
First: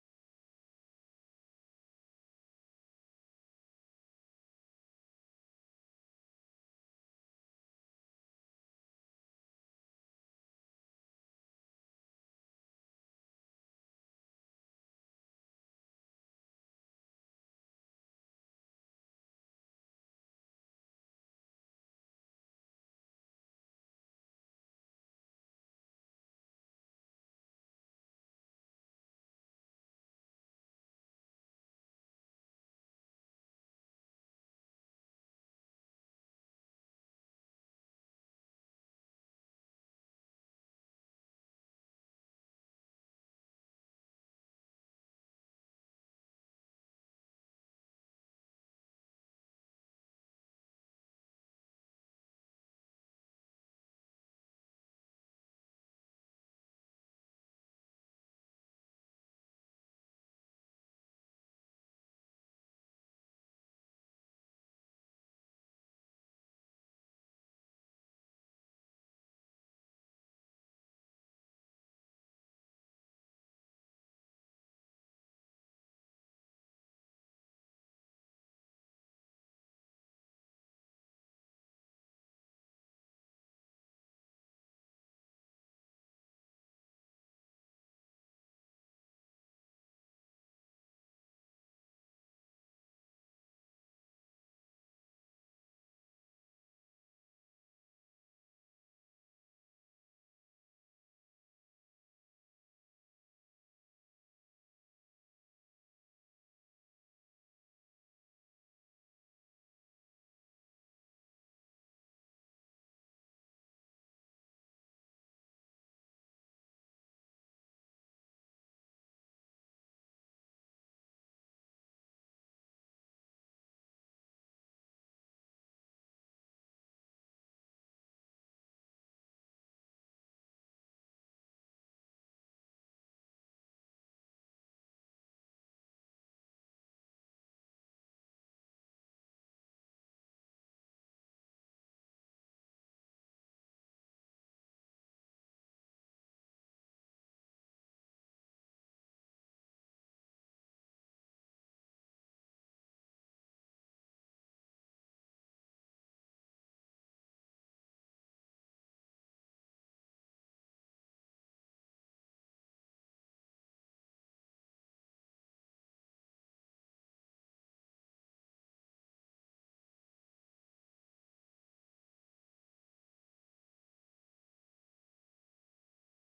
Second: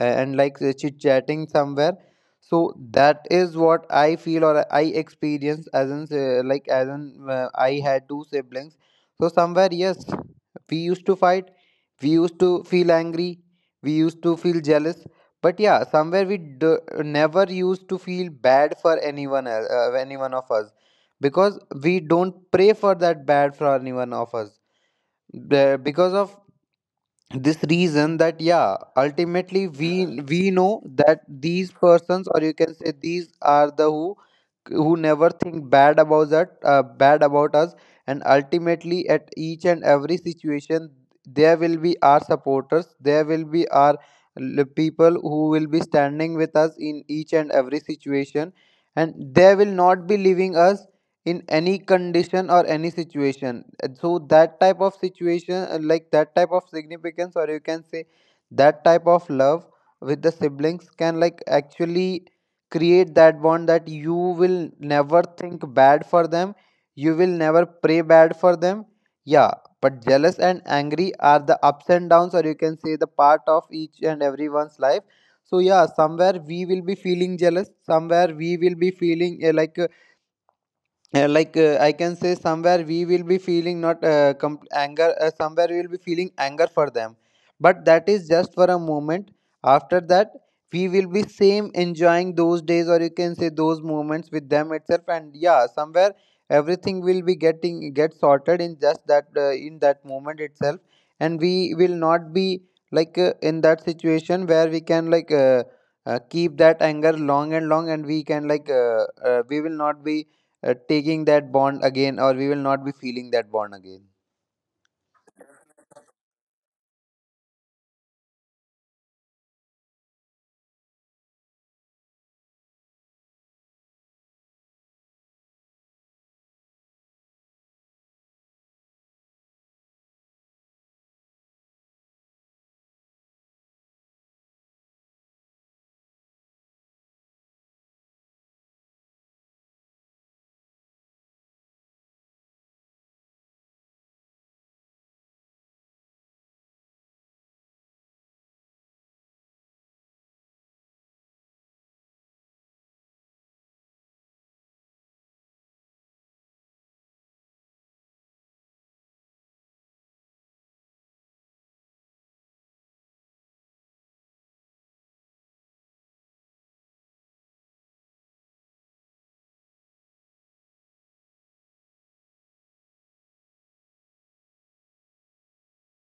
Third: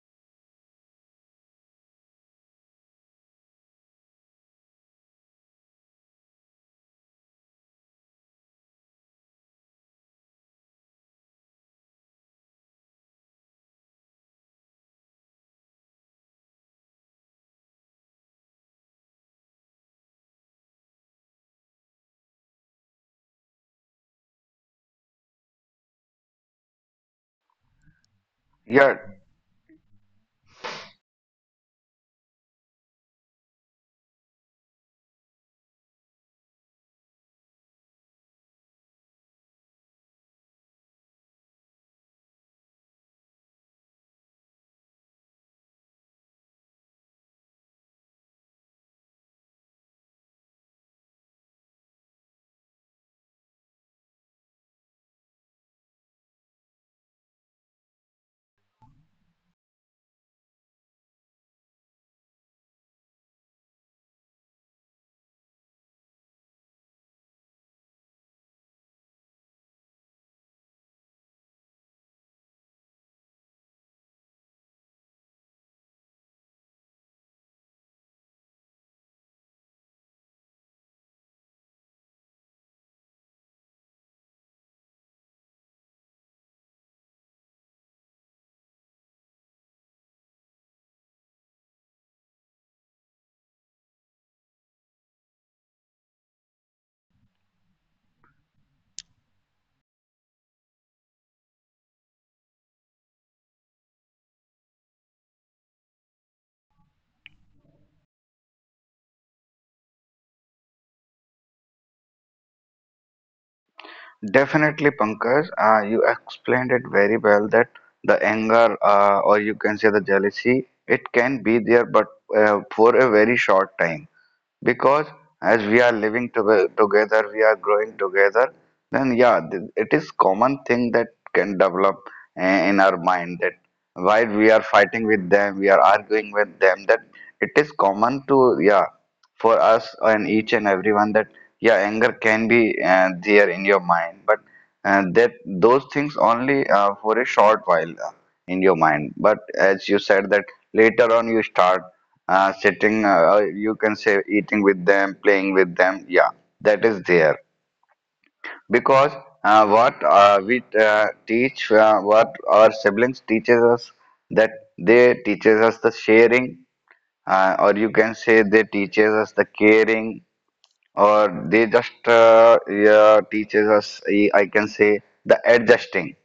S2: and like chit chatting somewhere. So that is what I feel or I experienced as in, as in, I had two siblings. So somewhere, yes, we used to fight, we used to feel angry, we used to feel jealous. But yeah, somewhere never used to feel bad for anyone else, any one of us, because we don't pray for that bad for anyone of us, the because of this reason, that yeah,
S3: Yeah,
S2: ultimately we know that these persons, or you can say these are the who never think bad about that, bad about us, and ultimately at each and every situation there will be our supporters, there will be our people who will be standing with us in each and every situation, and they will not be leaving us in any condition or any situation. And so that type of situation, that type of significance, or you can say that type of love with the siblings, can like actually create that bond, that you will never think bad for them, you will never pray bad for them. Yeah, but jealous and angry are the ups and downs, or you can say the part of each and everyone's life. So yeah, somewhere we will be feeling jealous, somewhere we will be feeling I can say, somewhere we will be feeling not anger, somewhere we will be feeling anger for them. But that is just for a moment. After that, we will be same enjoying those days, or you can say those moments with them itself. And yeah, somewhere everything will be getting get sorted in just that, in that moment itself, and we will not be in that situation where we can keep that anger long and long, and we can we will not be taking that bond again, or we will not be feeling that bond again.
S3: definitely, Pankaj. You explained it very well that the anger, or you can say the jealousy, it can be there, but for a very short time. Because as we are living to together, we are growing together, then yeah, it is common thing that can develop uh, in our mind, that while we are fighting with them, we are arguing with them, that it is common to yeah for us and each and everyone, that yeah, anger can be there in your mind, but that those things only for a short while in your mind. But as you said, that later on you start sitting, you can say, eating with them, playing with them, yeah, that is there. Because what our siblings teaches us, that they teaches us the sharing, or you can say they teaches us the caring, or they just teaches us, I can say, the adjusting.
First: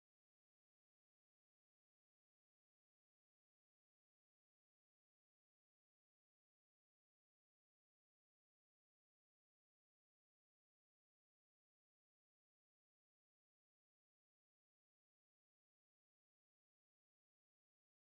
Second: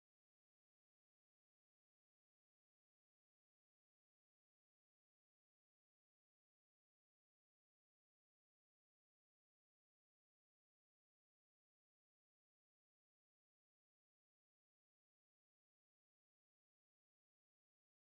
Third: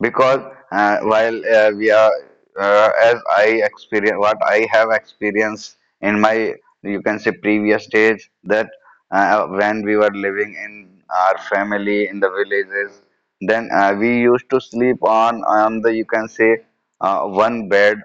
S3: Because while we are as I experience, what I have experienced in my, you can say, previous stage, that when we were living in our family in the villages, then we used to sleep on the, you can say, one bed.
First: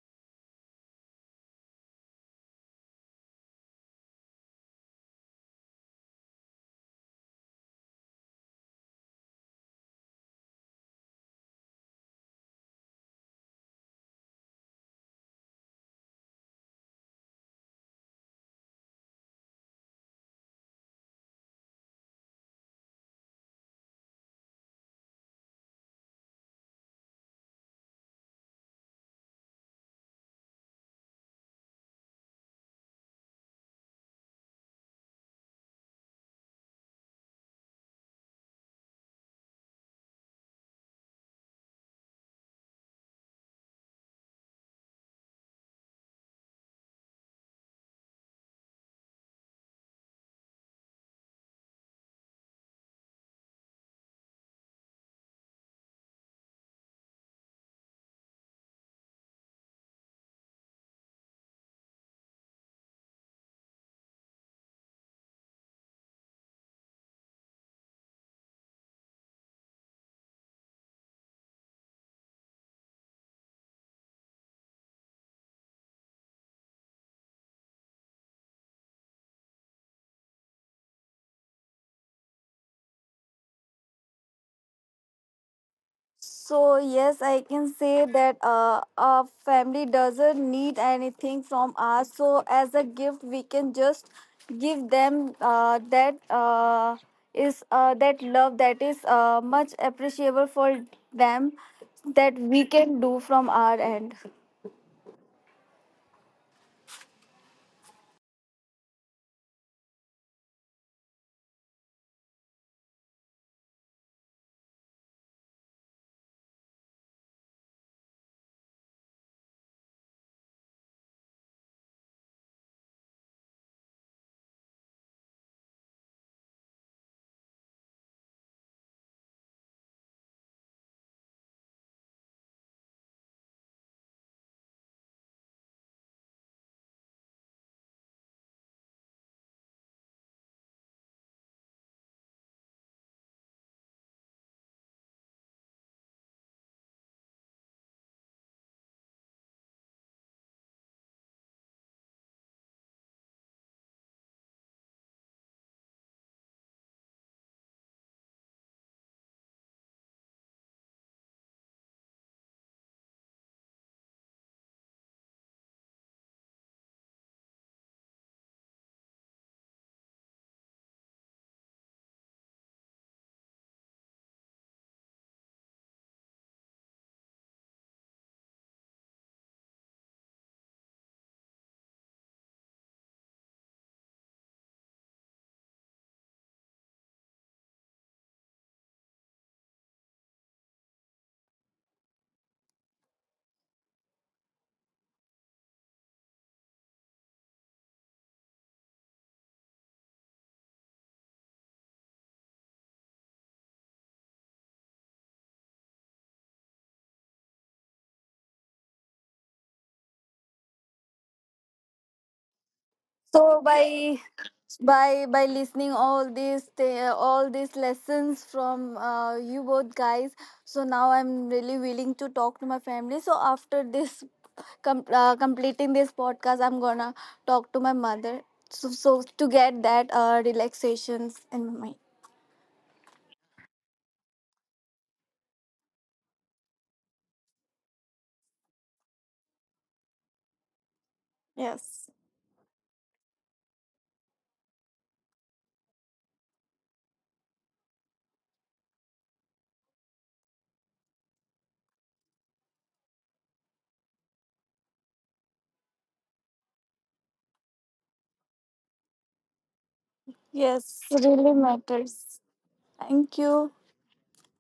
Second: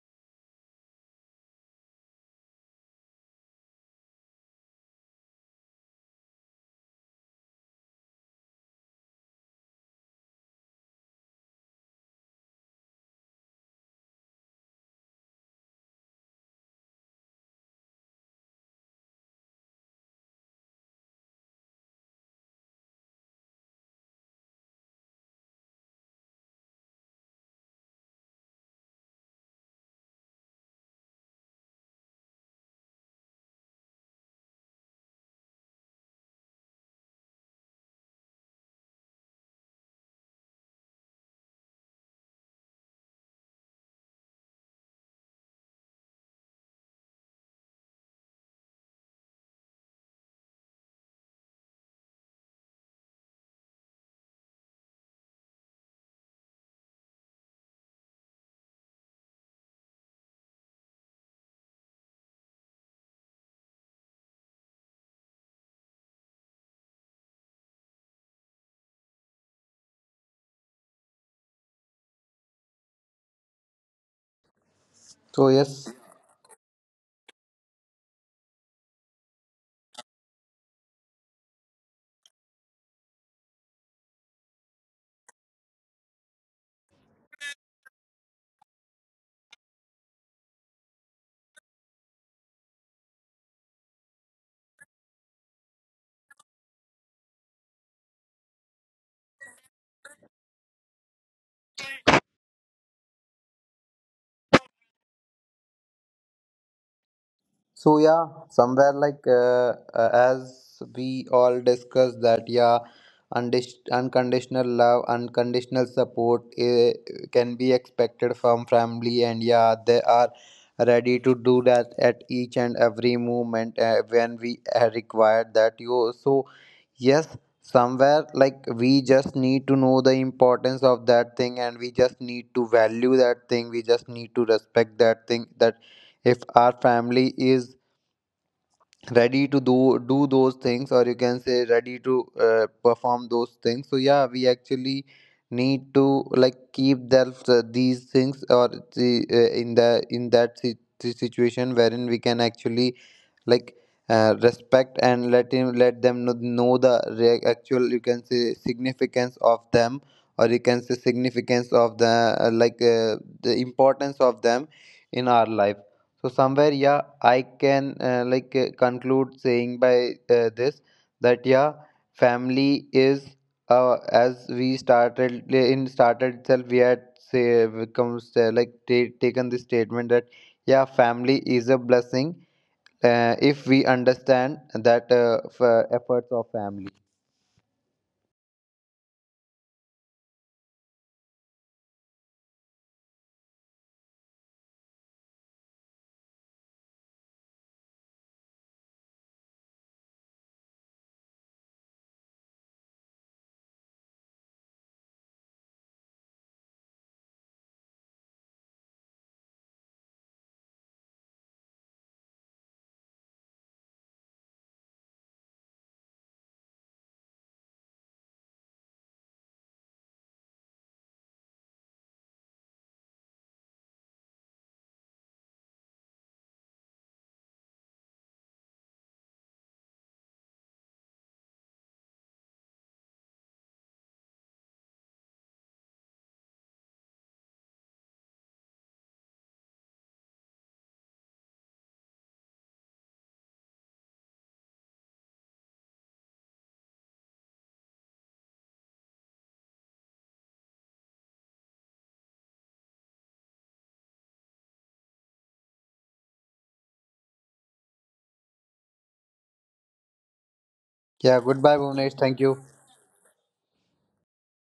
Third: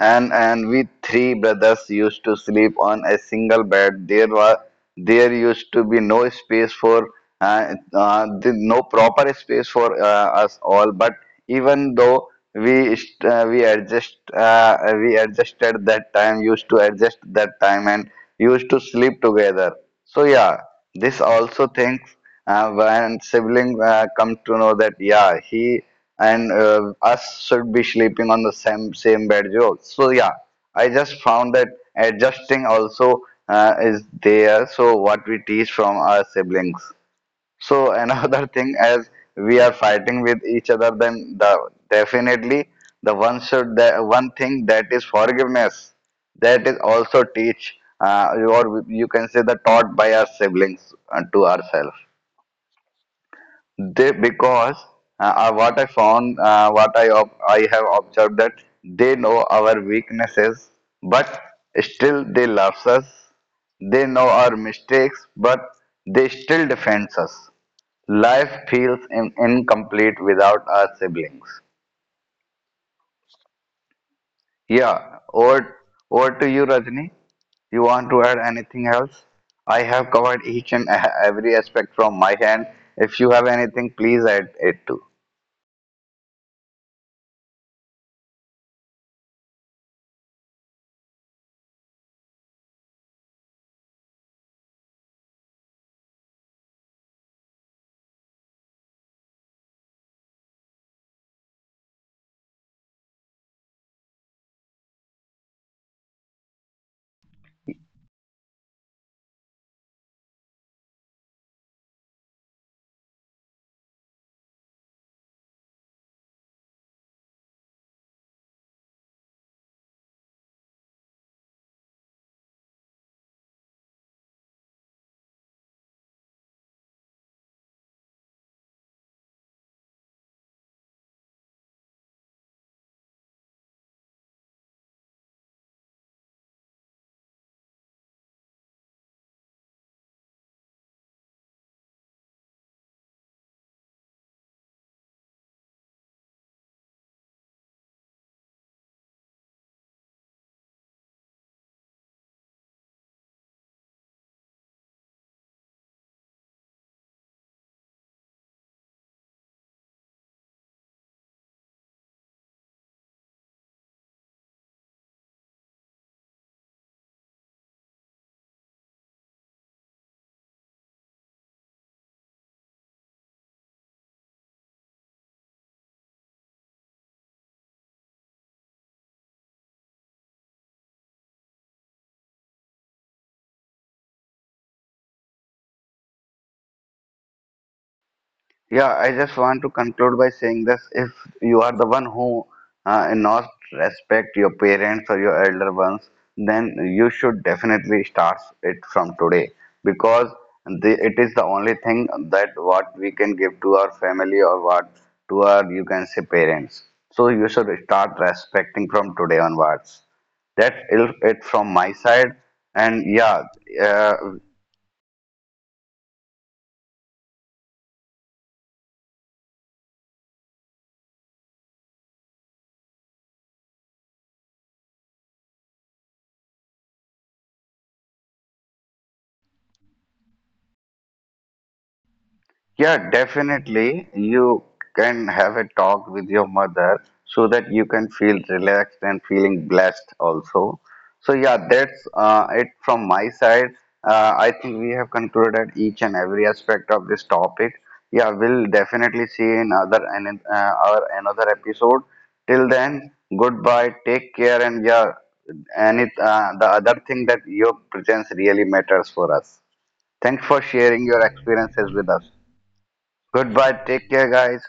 S3: And we three brothers used to sleep on a single bed. There used to be no space for, no proper space for us all, but even though we adjusted that time, used to adjust that time, and used to sleep together. So yeah, this also thinks, when sibling come to know that yeah, he and, us should be sleeping on the same bed. So yeah, I just found that adjusting also is there. So what we teach from our siblings. So (laughs) another thing, as we are fighting with each other, then the definitely, the one thing that is forgiveness, that is also teach, or you can say the taught by our siblings, to ourselves. They Because, what I found, I have observed that they know our weaknesses, but still they love us. They know our mistakes, but they still defend us. Life feels incomplete without our siblings. Yeah,
S2: So
S3: over
S2: yes.
S3: over to you, Rajni. You want to add anything else? I have covered each and every aspect from my hand. If you have anything, please add it too.
S1: So yes, I can say that a family doesn't need anything from us. So as a gift, we can just give them that love that is much appreciable for them, that we can do from our end.
S2: So yeah, somewhere like, as we all discussed that, yeah, unconditional love, unconditional support can be expected from family, and yeah, they are ready to do that at each and every moment when we require that. You, so yes, somewhere like we just need to know the importance of that thing, and we just need to value that thing. We just need to respect that thing. That if our family is ready to do those things, or you can say ready to perform those things, so yeah, we actually need to like keep that, these things, or the in the in that situation wherein we can actually like, respect and let them know the actual, you can say, significance of them, or you can say significance of the, the importance of them in our life. So somewhere, yeah, I can, conclude saying by this, that yeah, family is, as we started, in started itself, we had say becomes, taken this statement, that yeah, family is a blessing, if we understand that, efforts of family.
S3: Yeah, I just want to conclude by saying this. If you are the one who not respect your parents or your elder ones, then you should definitely start it from today, because it is the only thing that what we can give to our family, or what to our, you can say, parents. So you should start respecting from today onwards. That's it from my side. And yeah,
S1: So
S3: uh,
S1: by by listening all these all these lessons from you both guys, so now I'm really willing to talk to my family, so after this completing this podcast I'm gonna talk to my mother. So to get that relaxations in my mind.
S3: Yeah, definitely. You can have a talk with your mother so that you can feel relaxed and feeling blessed also. So yeah, that's
S1: Yes.
S3: it from my side. I think we have concluded each and every aspect of this topic. Yeah, we'll definitely see in other and our another episode. Till then, goodbye. Take care, and yeah, and it the other thing that your presence really matters for us. Thanks for
S1: Yes,
S3: sharing your
S2: Yeah,
S1: really
S2: goodbye,
S3: experiences with
S1: matters.
S3: us.
S2: Bhuvnesh. Thank you.
S1: Thank you.
S3: Goodbye. Take care, guys.